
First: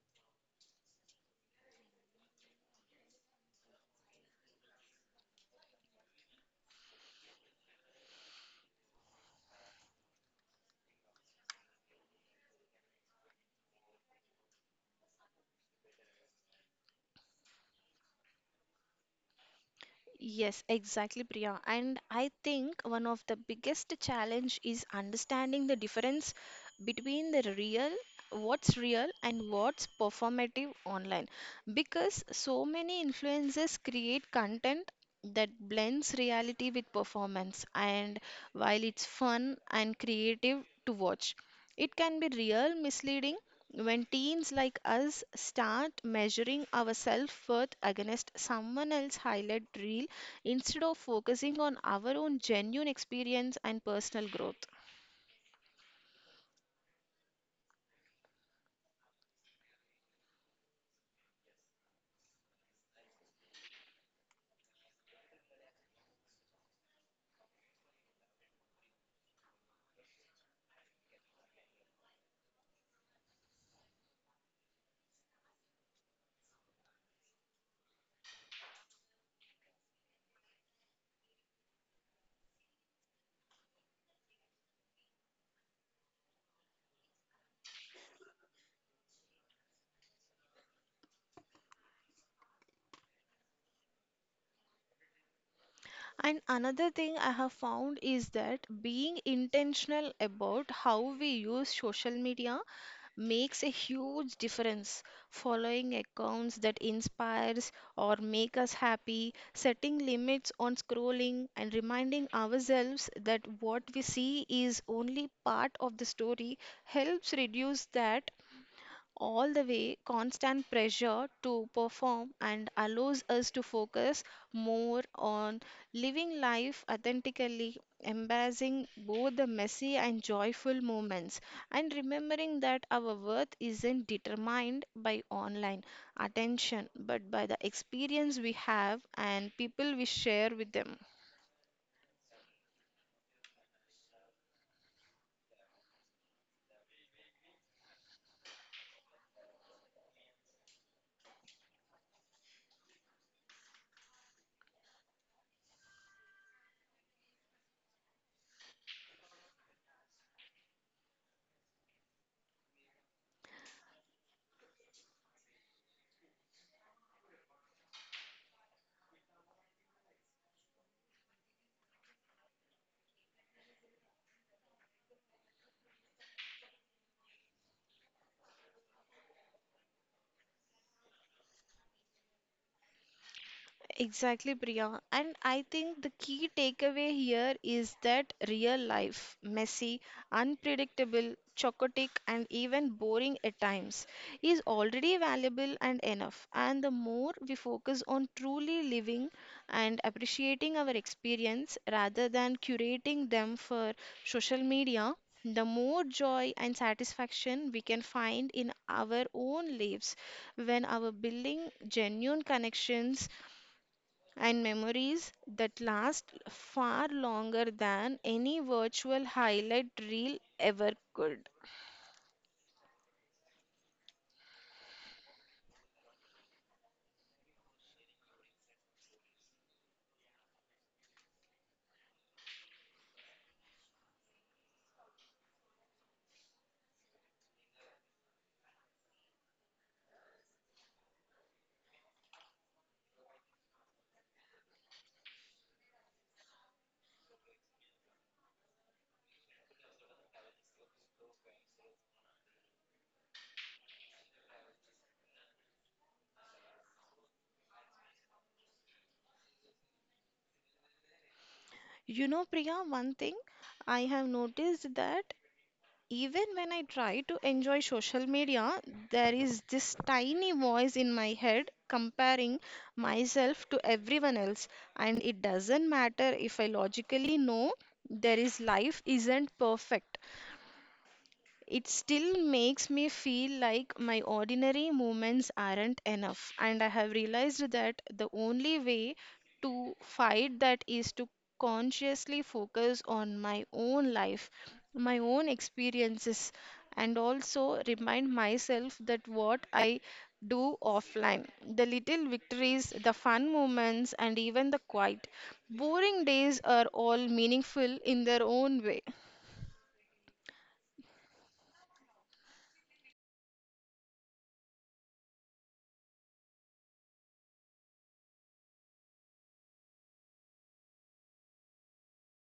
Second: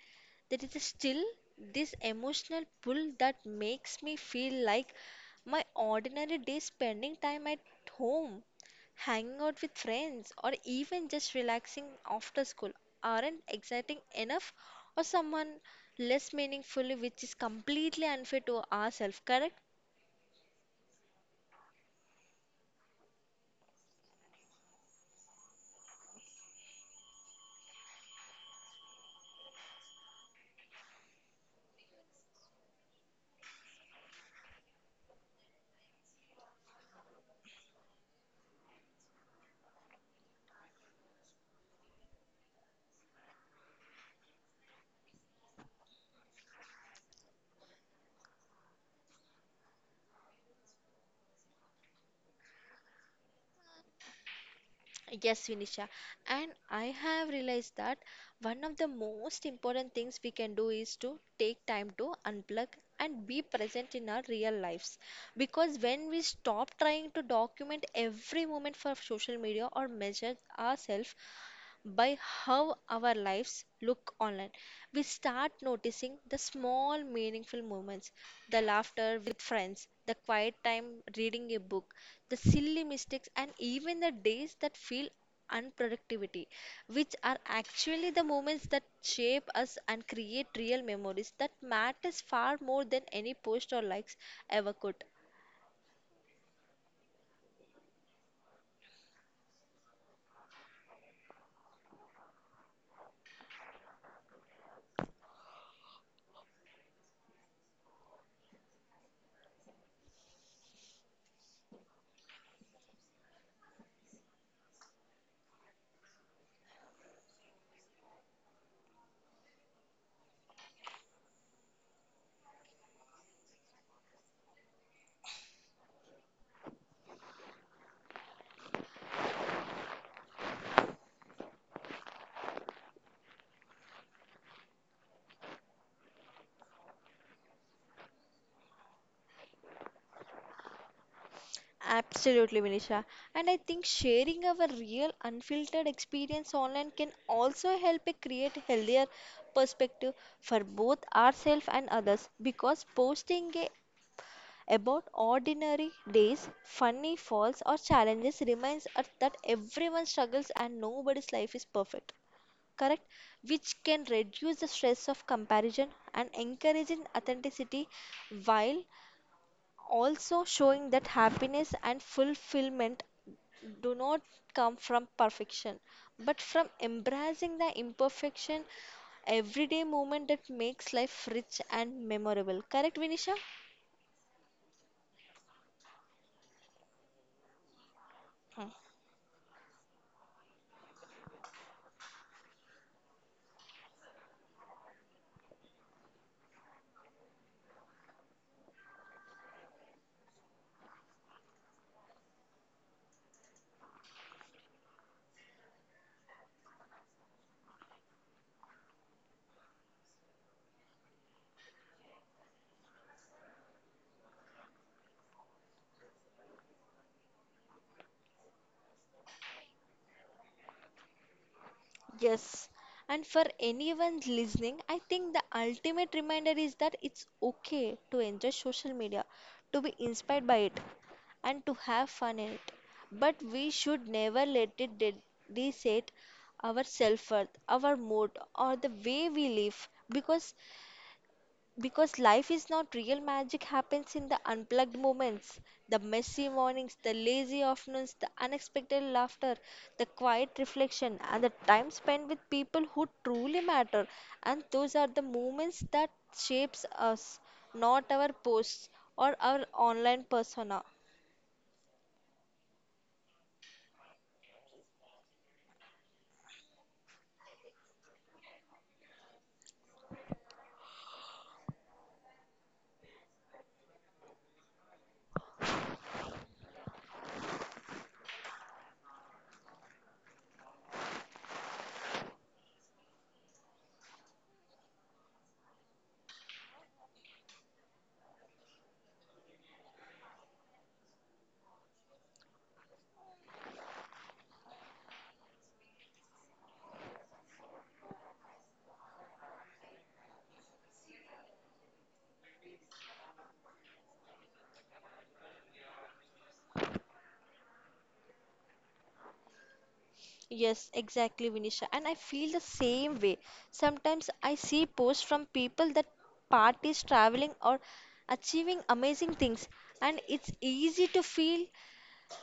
there is still this emotional pull that makes me feel like my ordinary day spending time at home, hanging out with friends, or even just relaxing after school aren't exciting enough or someone less meaningful, which is completely unfair to ourselves. Correct? Yes, exactly, Priya. And I think one of the biggest challenge is understanding the difference between what's real and what's performative online. Because so many influencers create content that blends reality with performance, and while it's fun and creative to watch, it can be real misleading when teens like us start measuring our self worth against someone else's highlight reel instead of focusing on our own genuine experience and personal growth. Yes, Vinisha. And I have realized that one of the most important things we can do is to take time to unplug and be present in our real lives, because when we stop trying to document every moment for social media or measure ourselves by how our lives look online, we start noticing the small, meaningful moments, the laughter with friends, the quiet time reading a book, the silly mistakes, and even the days that feel unproductivity, which are actually the moments that shape us and create real memories that matters far more than any post or likes ever could. And another thing I have found is that being intentional about how we use social media makes a huge difference. Following accounts that inspires or make us happy, setting limits on scrolling and reminding ourselves that what we see is only part of the story helps reduce that all the way constant pressure to perform and allows us to focus more on living life authentically, embracing both the messy and joyful moments, and remembering that our worth isn't determined by online attention but by the experience we have and people we share with them. Absolutely, Vinisha. And I think sharing our real unfiltered experience online can also help it create healthier perspective for both ourselves and others, because posting about ordinary days, funny falls or challenges reminds us that everyone struggles and nobody's life is perfect. Correct? Which can reduce the stress of comparison and encouraging authenticity, while also showing that happiness and fulfillment do not come from perfection but from embracing the imperfection everyday moment that makes life rich and memorable. Correct, Vinisha? Exactly, Priya. And I think the key takeaway here is that Hmm. real life, messy, unpredictable, chocotic, and even boring at times, is already valuable and enough. And the more we focus on truly living and appreciating our experience rather than curating them for social media, the more joy and satisfaction we can find in our own lives when our building genuine connections and memories that last far longer than any virtual highlight reel ever could. Yes, and for anyone listening, I think the ultimate reminder is that it's okay to enjoy social media, to be inspired by it, and to have fun in it. But we should never let it reset our self-worth, our mood, or the way we live, because life is not real magic happens in the unplugged moments, the messy mornings, the lazy afternoons, the unexpected laughter, the quiet reflection, and the time spent with people who truly matter. And those are the moments that shapes us, not our posts or our online persona. You know, Priya, one thing I have noticed that even when I try to enjoy social media, there is this tiny voice in my head comparing myself to everyone else. And it doesn't matter if I logically know there is life isn't perfect. It still makes me feel like my ordinary moments aren't enough, and I have realized that the only way to fight that is to consciously focus on my own life, my own experiences, and also remind myself that what I do offline, the little victories, the fun moments, and even the quiet, boring days are all meaningful in their own way. Yes, exactly, Vinisha. And I feel the same way. Sometimes I see posts from people that parties traveling or achieving amazing things, and it's easy to feel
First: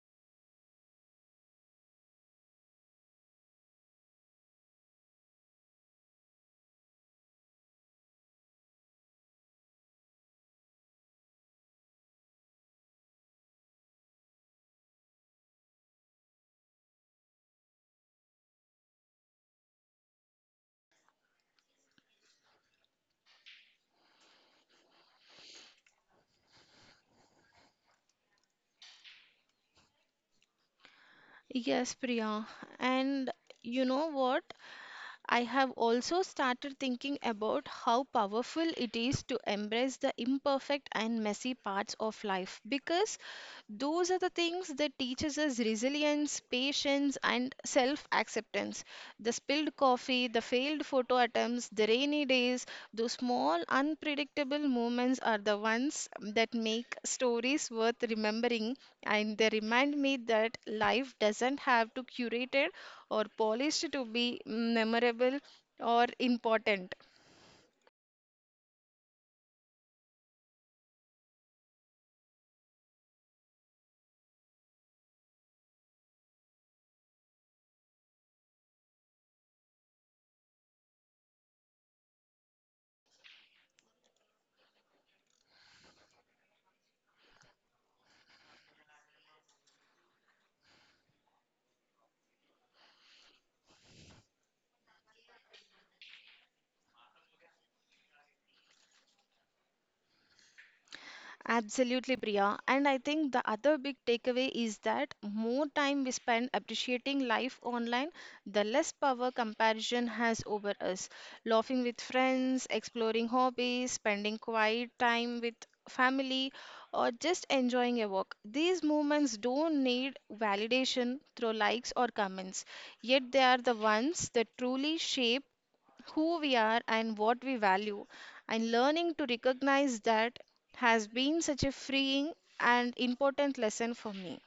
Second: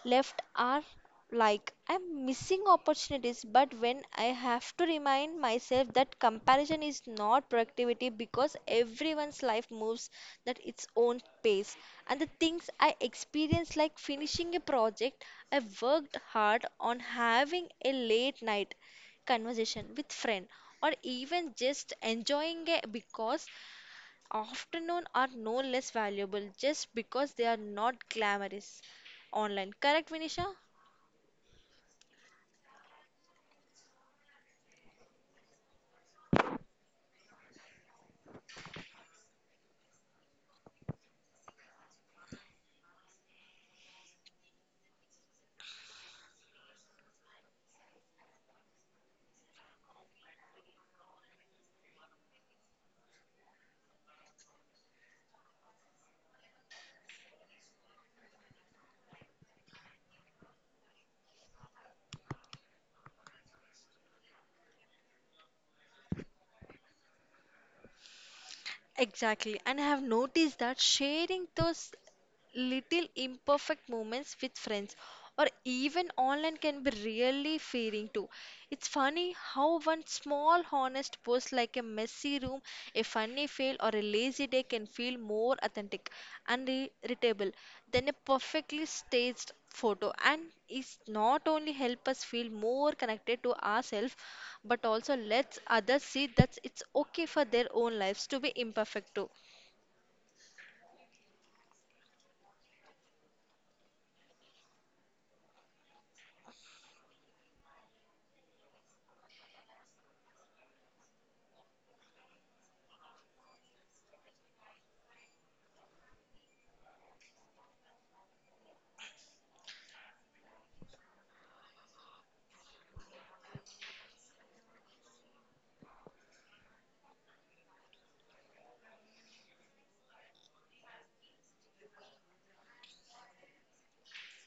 left are like I'm missing opportunities. But when I have to remind myself that comparison is not productivity, because everyone's life moves at its own pace, and the things I experience, like finishing a project I worked hard on, having a late night conversation with friend, or even just enjoying it because afternoon are no less valuable just because they are not glamorous online. Correct, Vinisha? Yes, Priya. And you know what? I have also started thinking about how powerful it is to embrace the imperfect and messy parts of life because those are the things that teaches us resilience, patience and self-acceptance. The spilled coffee, the failed photo attempts, the rainy days, those small unpredictable moments are the ones that make stories worth remembering and they remind me that life doesn't have to curate or polished to be memorable or important. Exactly. And I have noticed that sharing those little imperfect moments with friends or even online can be really feeling too. It's funny how one small honest post like a messy room, a funny fail, or a lazy day can feel more authentic and readable than a perfectly staged photo, and is not only help us feel more connected to ourselves but also lets others see that it's okay for their own lives to be imperfect too. Absolutely, Priya. And I think the other big takeaway is that more time we spend appreciating life online, the less power comparison has over us. Laughing with friends, exploring hobbies, spending quiet time with family, or just enjoying a walk. These moments don't need validation through likes or comments, yet they are the ones that truly shape who we are and what we value. And learning to recognize that has been such a freeing and important lesson for me.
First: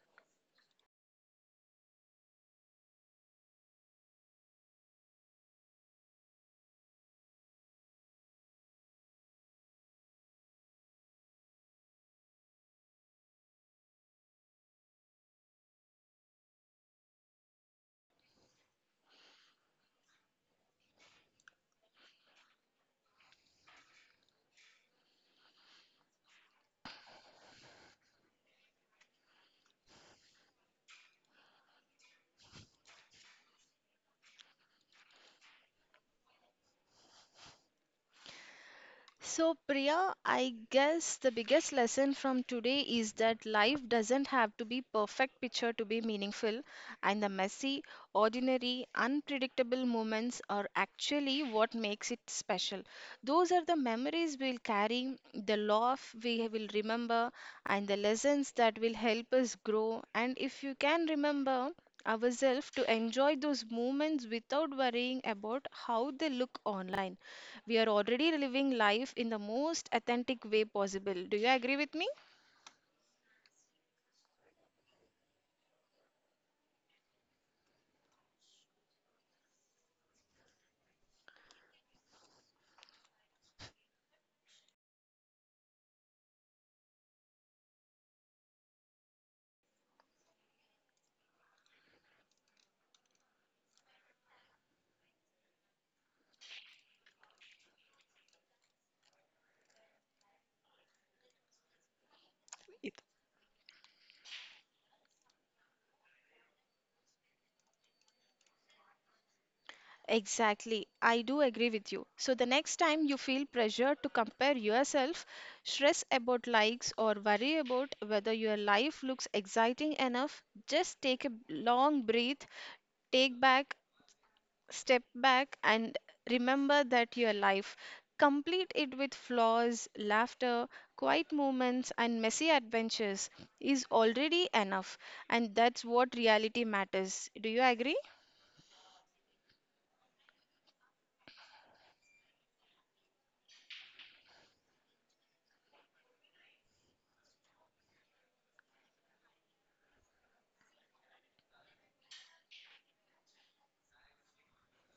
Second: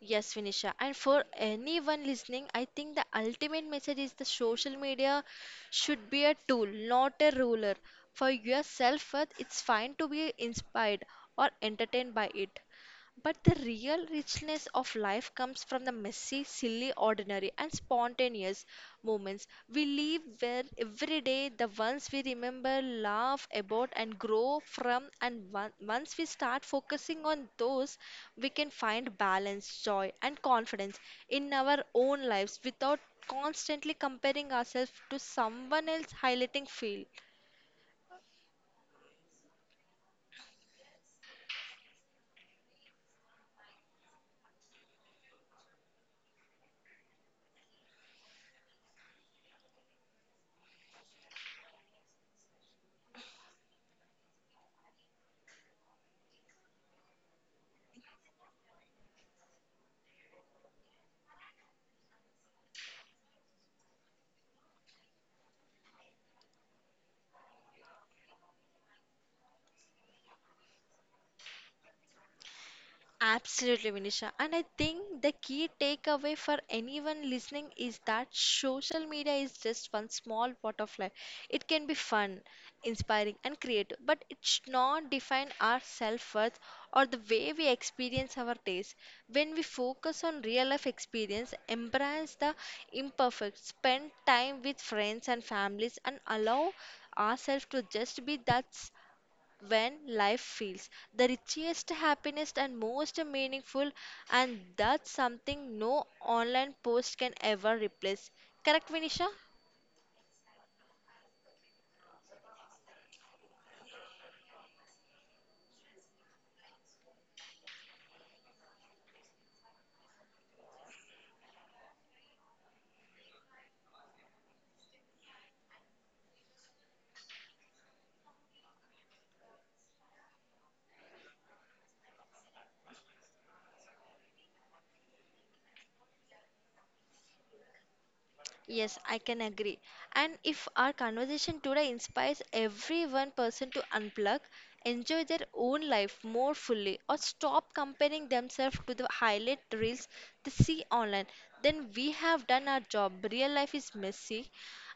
Yes, Vinisha. And for anyone listening, I think the ultimate message is the social media should be a tool, not a ruler. For your self worth, it's fine to be inspired or entertained by it. But the real richness of life comes from the messy, silly, ordinary, and spontaneous moments we live, where every day the ones we remember, laugh about, and grow from. And once we start focusing on those, we can find balance, joy, and confidence in our own lives without constantly comparing ourselves to someone else highlighting field. So, Priya, I guess the biggest lesson from today is that life doesn't have to be perfect picture to be meaningful, and the messy, ordinary, unpredictable moments are actually what makes it special. Those are the memories we'll carry, the love we will remember, and the lessons that will help us grow. And if you can remember ourselves to enjoy those moments without worrying about how they look online, we are already living life in the most authentic way possible. Do you agree with me? Absolutely, Vinisha. And I think the key takeaway for anyone listening is that social media is just one small part of life. It can be fun, inspiring, and creative, but it should not define our self worth or the way we experience our days. When we focus on real life experience, embrace the imperfect, spend time with friends and families, and allow ourselves to just be. That's when life feels the richest, happiest, and It- most meaningful, and that's something no online post can ever replace. Correct, Vinisha? Exactly. I do agree with you. So the next time you feel pressure to compare yourself, stress about likes, or worry about whether your life looks exciting enough, just take a long breath, take back step back and remember that your life complete it with flaws, laughter, quiet moments, and messy adventures is already enough, and that's what reality matters. Do you agree? Yes, I can agree. And if our conversation today inspires every one person to unplug, enjoy their own life more fully, or stop comparing themselves to the highlight reels they see online, then we have done our job. Real life is messy,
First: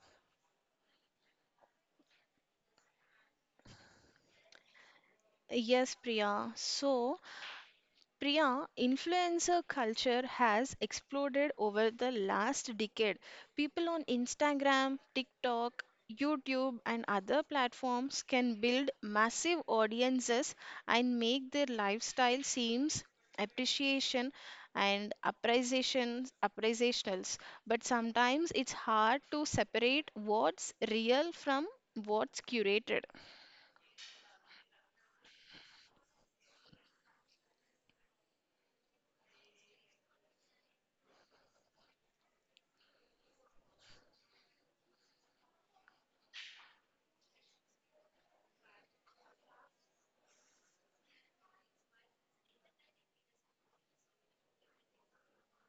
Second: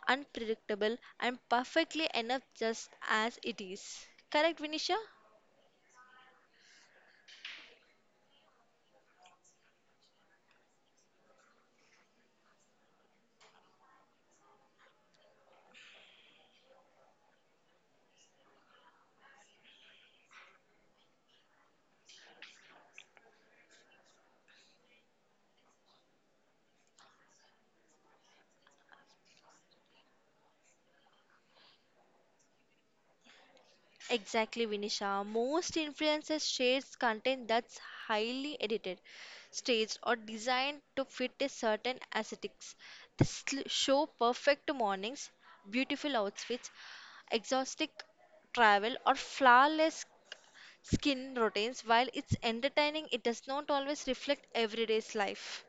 unpredictable, and perfectly enough just as it is. Correct, Vinisha? Yes, Priya. So Priya, influencer culture has exploded over the last decade. People on Instagram, TikTok, YouTube, and other platforms can build massive audiences and make their lifestyle seems appreciation and appreciations appreciationals, but sometimes it's hard to separate what's real from what's curated. Exactly, Vinisha. Most influencers shares content that's highly edited, staged, or designed to fit a certain aesthetics. Show perfect mornings, beautiful outfits, exhaustive travel, or flawless skin routines. While it's entertaining, it does not always reflect everyday's life.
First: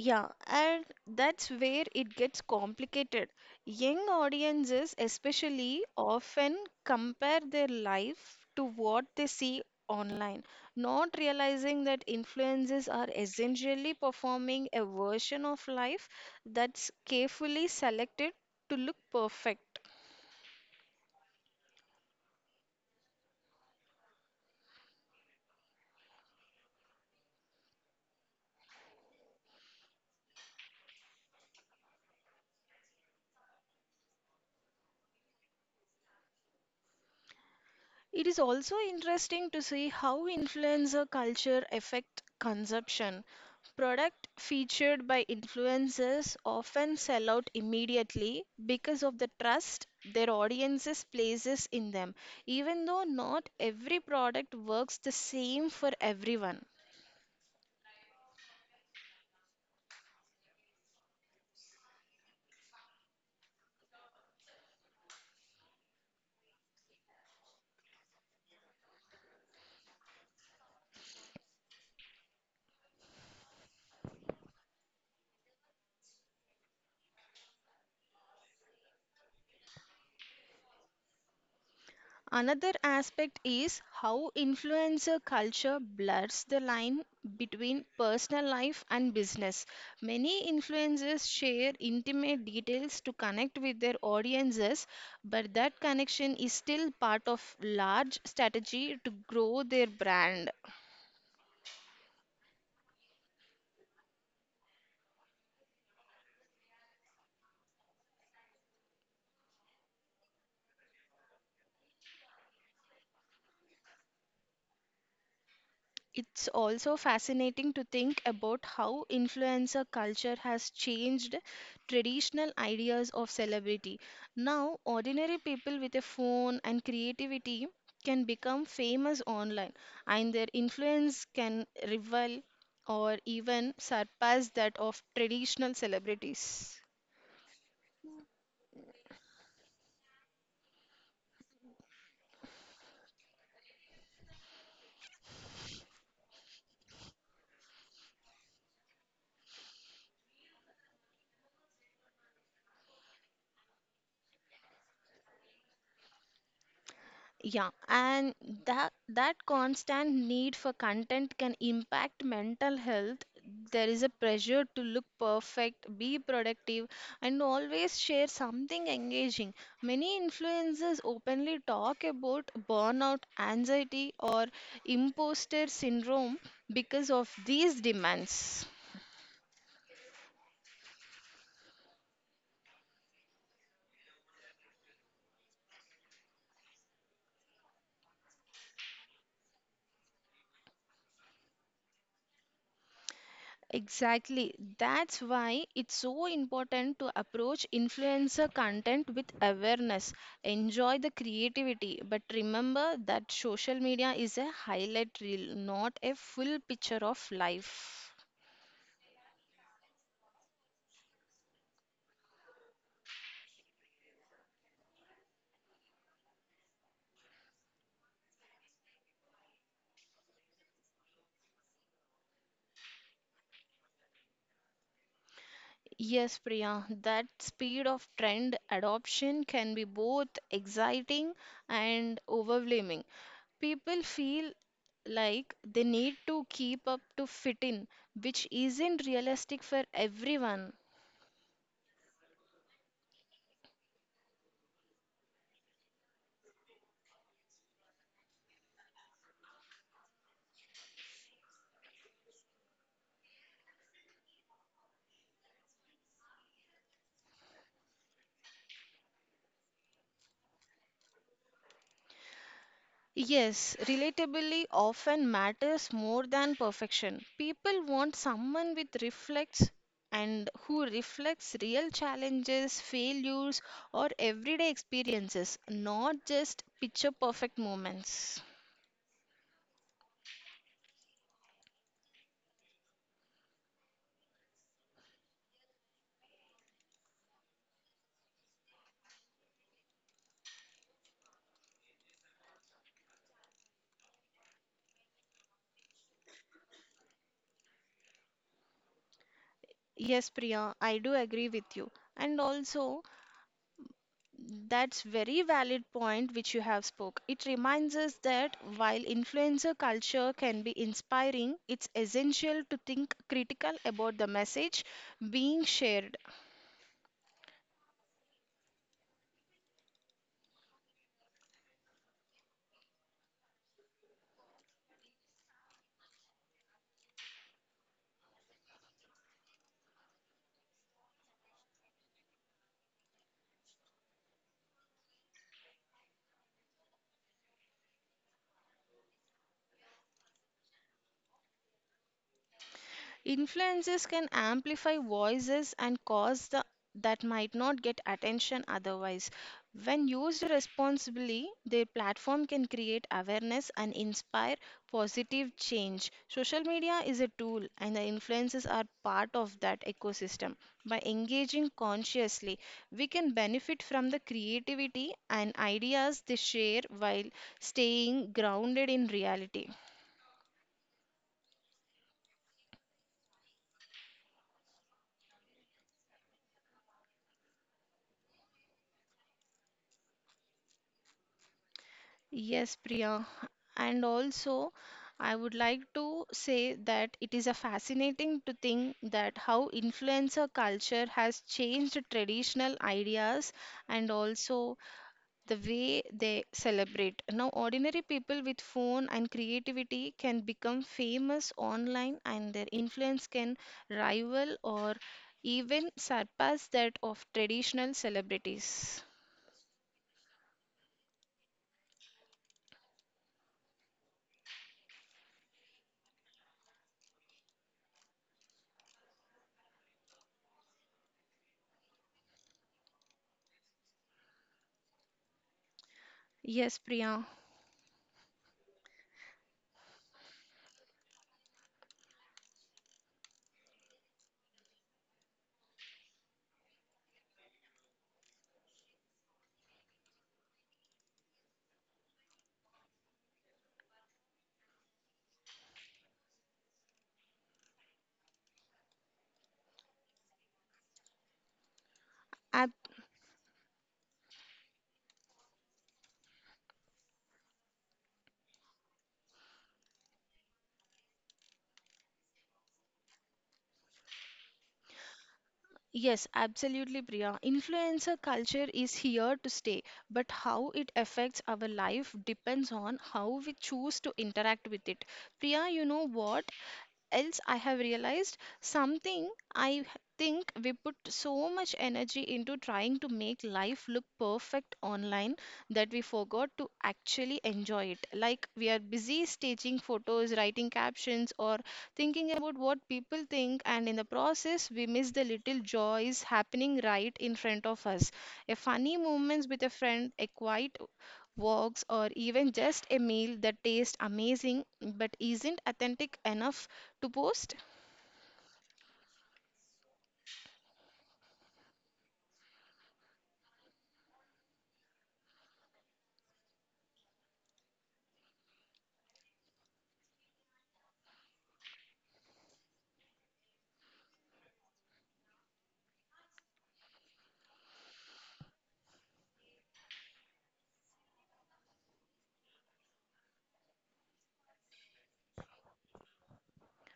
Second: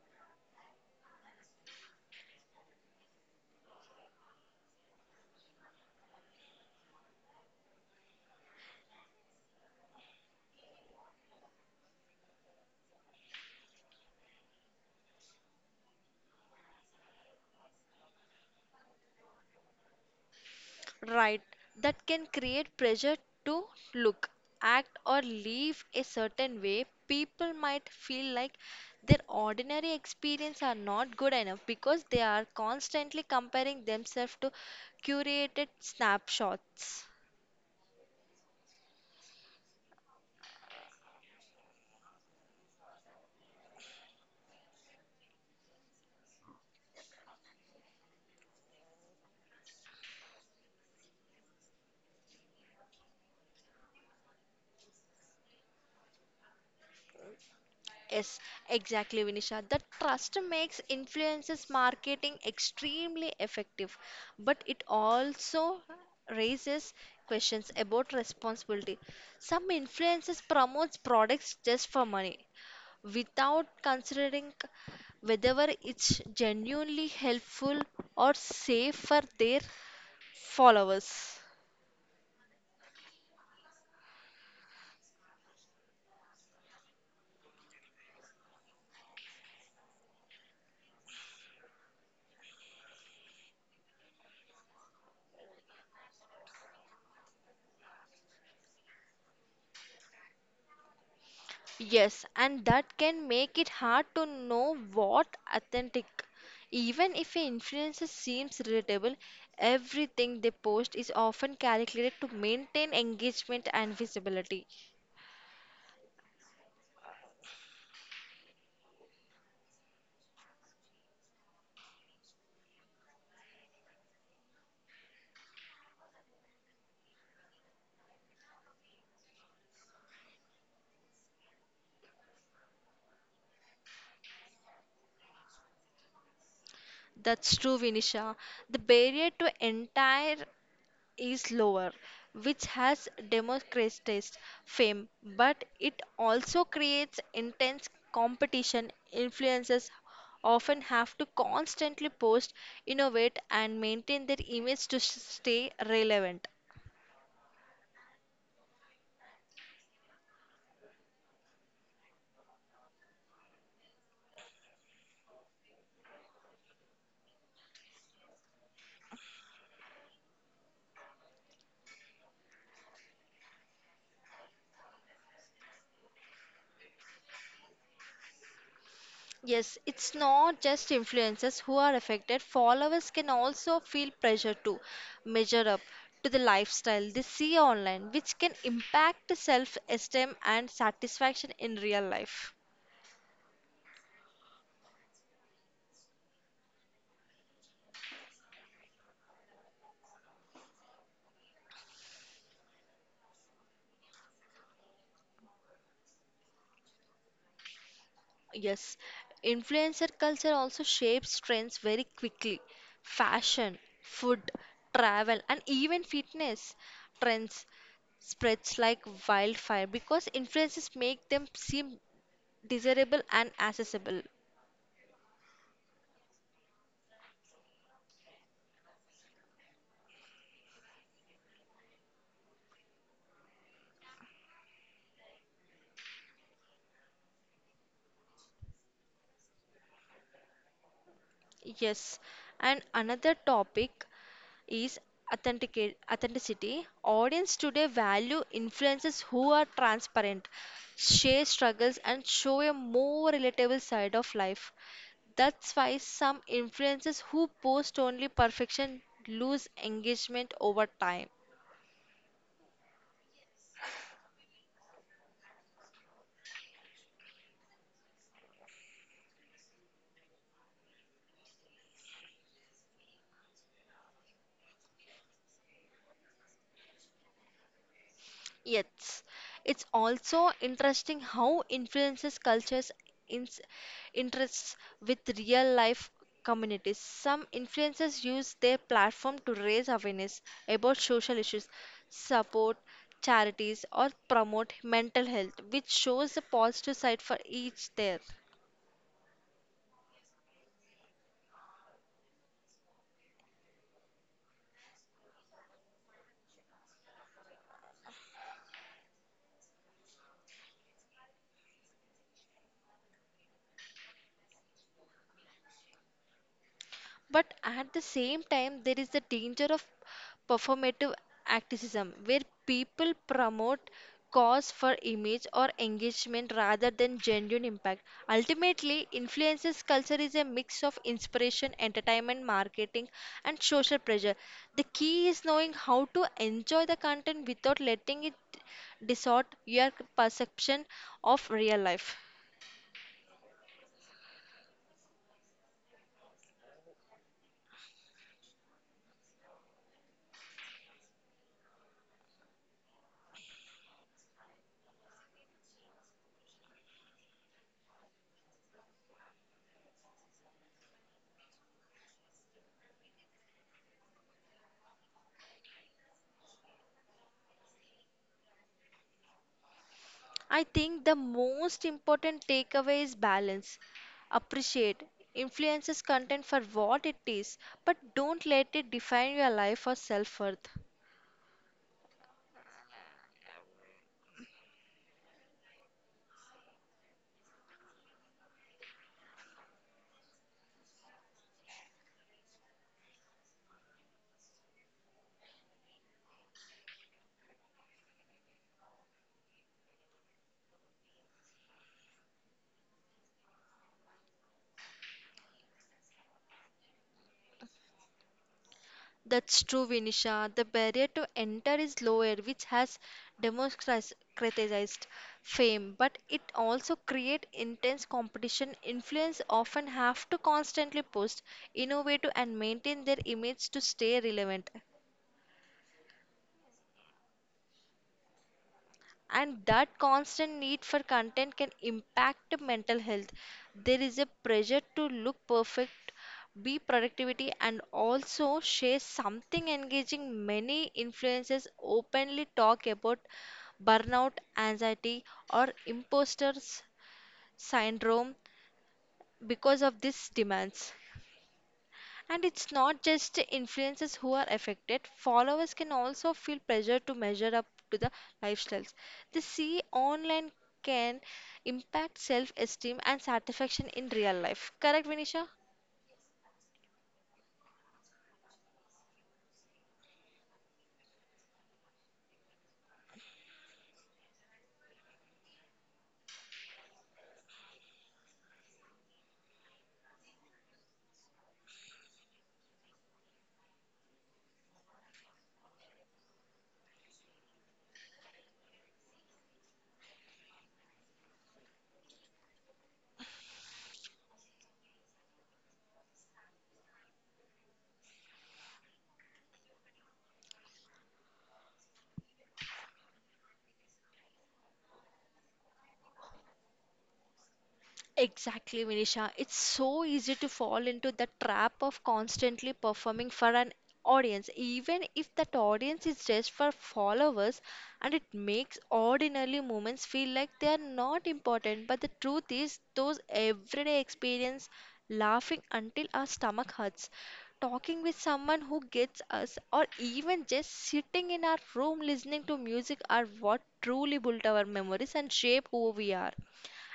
Yeah, and that's where it gets complicated. Young audiences, especially, often compare their life to what they see online, not realizing that influencers are essentially performing a version of life that's carefully selected to look perfect. Right, that can create pressure to look, act, or live a certain way. People might feel like their ordinary experience are not good enough because they are constantly comparing themselves to curated snapshots. It is also interesting to see how influencer culture affect consumption. Product featured by influencers often sell out immediately because of the trust their audiences places in them, even though not every product works the same for everyone. Yes, exactly, Vinisha. The trust makes influences marketing extremely effective, but it also raises questions about responsibility. Some influences promotes products just for money without considering whether it's genuinely helpful or safe for their followers. Another aspect is how influencer culture blurs the line between personal life and business. Many influencers share intimate details to connect with their audiences, but that connection is still part of large strategy to grow their brand. Yes, and that can make it hard to know what authentic. Even if an influencer seems relatable, everything they post is often calculated to maintain engagement and visibility. It's also fascinating to think about how influencer culture has changed traditional ideas of celebrity. Now, ordinary people with a phone and creativity can become famous online, and their influence can rival or even surpass that of traditional celebrities. That's true, Vinisha. The barrier to entire is lower, which has democratized fame, but it also creates intense competition. Influencers often have to constantly post, innovate, and maintain their image to stay relevant. Yeah, and that constant need for content can impact mental health. There is a pressure to look perfect, be productive, and always share something engaging. Many influencers openly talk about burnout, anxiety, or imposter syndrome because of these demands. Yes, it's not just influencers who are affected. Followers can also feel pressure to measure up to the lifestyle they see online, which can impact self esteem and satisfaction in real life. Exactly. That's why it's so important to approach influencer content with awareness. Enjoy the creativity, but remember that social media is a highlight reel, not a full picture of life. Yes, influencer culture also shapes trends very quickly. Fashion, food, travel, and even fitness trends spreads like wildfire because influences make them seem desirable and accessible. Yes, Priya, that speed of trend adoption can be both exciting and overwhelming. People feel like they need to keep up to fit in, which isn't realistic for everyone. Yes, and another topic is authenticity. Audience today value influencers who are transparent, share struggles, and show a more relatable side of life. That's why some influencers who post only perfection lose engagement over time. Yes, relatability often matters more than perfection. People want someone with reflects and who reflects real challenges, failures, or everyday experiences, not just picture perfect moments. Yes, it's also interesting how influences cultures ins interests with real life communities. Some influencers use their platform to raise awareness about social issues, support charities, or promote mental health, which shows the positive side for each there. Yes, Priya, I do agree with you. And also, that's very valid point which you have spoke. It reminds us that while influencer culture can be inspiring, it's essential to think critical about the message being shared. But at the same time, there is the danger of performative activism, where people promote cause for image or engagement rather than genuine impact. Ultimately, influences culture is a mix of inspiration, entertainment, marketing, and social pressure. The key is knowing how to enjoy the content without letting it distort your perception of real life. Influences can amplify voices and cause the, that might not get attention otherwise. When used responsibly, their platform can create awareness and inspire positive change. Social media is a tool, and the influences are part of that ecosystem. By engaging consciously, we can benefit from the creativity and ideas they share while staying grounded in reality. I think the most important takeaway is balance. Appreciate influences content for what it is, but don't let it define your life or self worth. Yes, Priya. And also, I would like to say that it is a fascinating to think that how influencer culture has changed traditional ideas and also the way they celebrate. Now, ordinary people with phone and creativity can become famous online and their influence can rival or even surpass that of traditional celebrities. That's true, Vinisha. The barrier to enter is lower, which has democratized fame, but it also creates intense competition. Influence often have to constantly post, innovate, and maintain their image to stay relevant. Yes, Priya. And that constant need for content can impact mental health. There is a pressure to look perfect, be productivity, and also share something engaging. Many influencers openly talk about burnout, anxiety, or imposter syndrome because of these demands. And it's not just influencers who are affected, followers can also feel pressure to measure up to the lifestyles. They see online, can impact self esteem and satisfaction in real life. Correct, Vinisha? Yes, absolutely, Priya. Influencer culture is here to stay, but how it affects our life depends on how we choose to interact with it. Priya, you know what else I have realized something? I h- think we put so much energy into trying to make life look perfect online that we forgot to actually enjoy it. Like, we are busy staging photos, writing captions, or thinking about what people think, and in the process, we miss the little joys happening right in front of us. A funny moments with a friend, a quiet walks, or even just a meal that tastes amazing but isn't authentic enough to post? Exactly, Vinisha. It's so easy to fall into the trap of constantly performing for an audience, even if that audience is just for followers, and it makes ordinary moments feel like they are not important. But the truth is, those everyday experience, laughing until our stomach hurts, talking with someone who gets us, or even just sitting in our room listening to music are what truly built our memories and shape who we are,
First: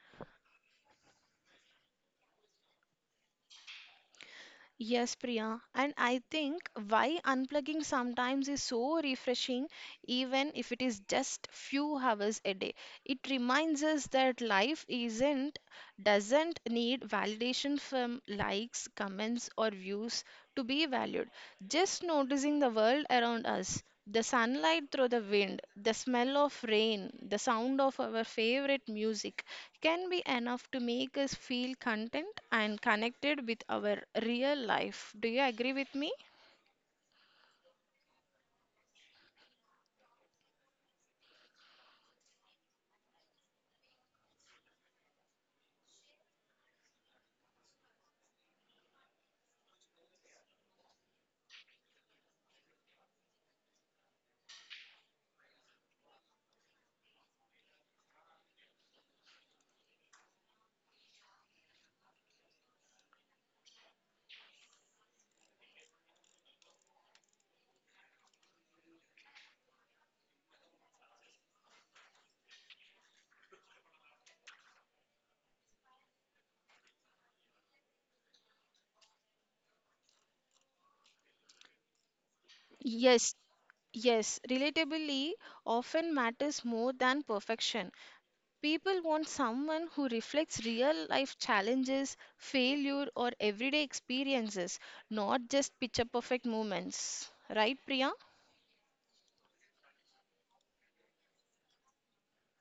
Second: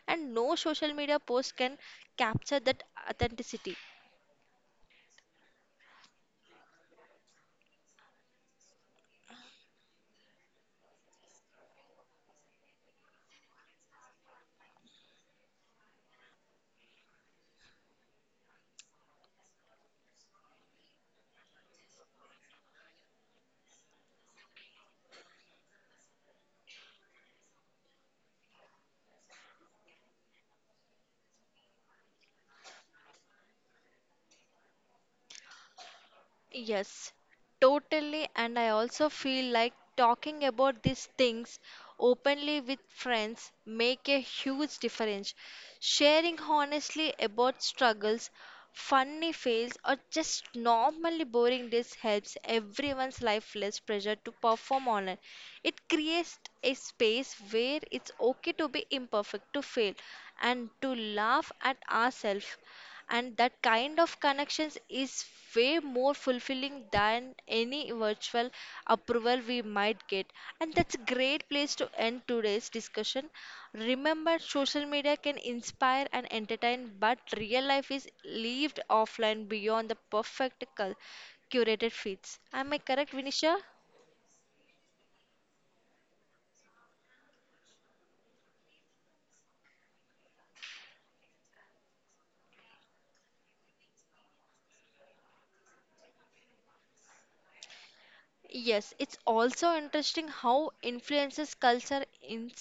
and no social media post can capture that authenticity. Yes, Priya. And I think why unplugging sometimes is so refreshing, even if it is just few hours a day. It reminds us that life isn't doesn't need validation from likes, comments, or views to be valued. Just noticing the world around us. The sunlight through the wind, the smell of rain, the sound of our favorite music, can be enough to make us feel content and connected with our real life. Do you agree with me? Yes, totally. And I also feel like talking about these things openly with friends make a huge difference. Sharing honestly about struggles, funny fails, or just normally boring days helps everyone's life less pressure to perform online. It creates a space where it's okay to be imperfect, to fail, and to laugh at ourselves, and that kind of connections is way more fulfilling than any virtual approval we might get. And that's a great place to end today's discussion. Remember, social media can inspire and entertain, but real life is lived offline beyond the perfect curated feeds. Am I correct, Yes, Vinisha? yes, relatability often matters more than perfection. People want someone who reflects real life challenges, failure, or everyday experiences, not just picture perfect moments. Right, Priya? Yes, it's also interesting how influences culture in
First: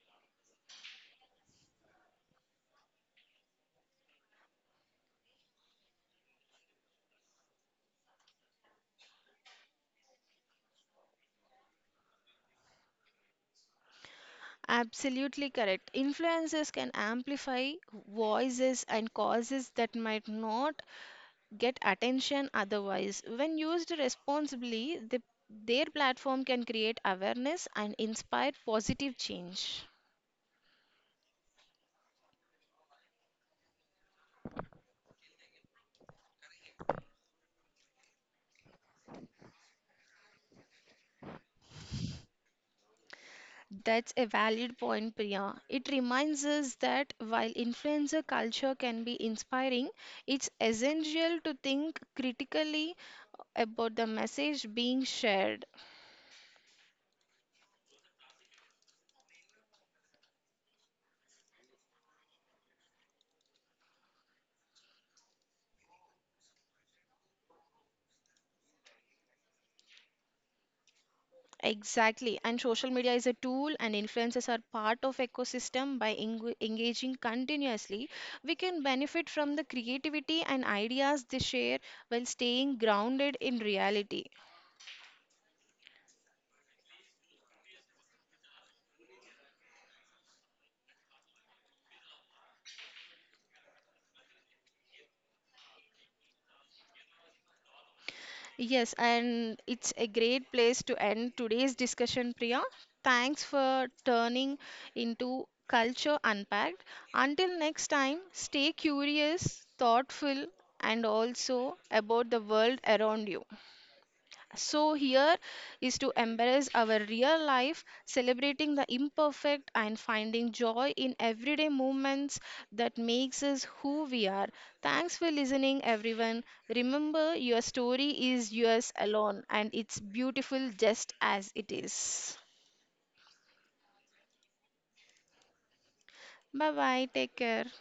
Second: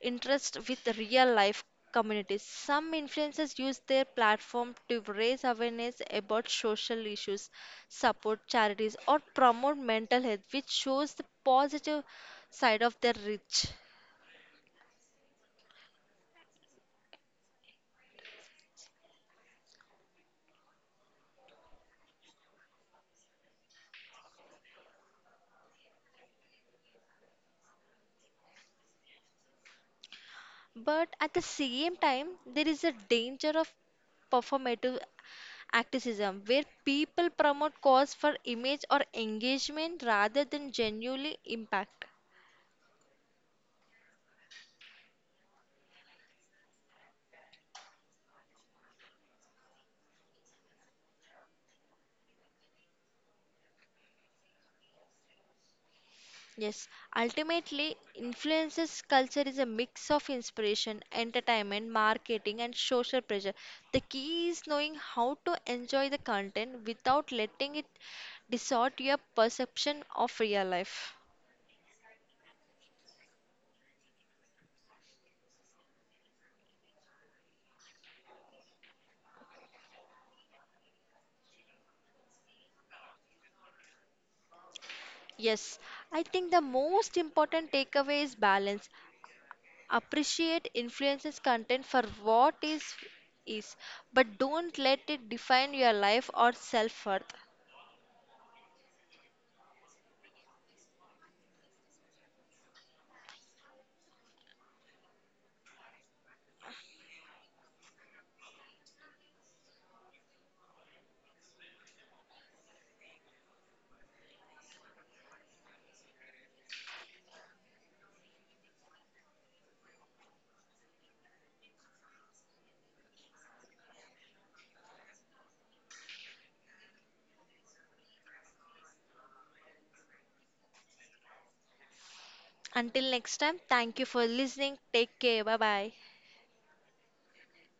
interest with real life communities. Some influencers use their platform to raise awareness about social issues, support charities, or promote mental health, which shows the positive side of their reach. Absolutely correct. Influencers can amplify voices and causes that might not get attention otherwise. When used responsibly, the, their platform can create awareness and inspire positive change. But at the same time, there is a danger of performative activism where people promote cause for image or engagement rather than genuinely impact. That's a valid point, Priya. It reminds us that while influencer culture can be inspiring, it's essential to think critically about the message being shared. Yes, ultimately, influences culture is a mix of inspiration, entertainment, marketing, and social pressure. The key is knowing how to enjoy the content without letting it distort your perception of real life. Exactly. And social media is a tool, and influencers are part of ecosystem. By engaging continuously, we can benefit from the creativity and ideas they share while staying grounded in reality. Yes, I think the most important takeaway is balance. Appreciate influences content for what is, but don't let it define your life or self-worth. Yes, and it's a great place to end today's discussion, Priya. Thanks for turning into Culture Unpacked. Until next time, stay curious, thoughtful, and also about the world around you. So, here is to embrace our real life, celebrating the imperfect and finding joy in everyday moments that makes us who we are. Thanks for listening, everyone. Remember, your story is yours alone, and it's beautiful just as it is. Until next time, thank you for listening. Take care. Bye bye. Bye bye. Take care.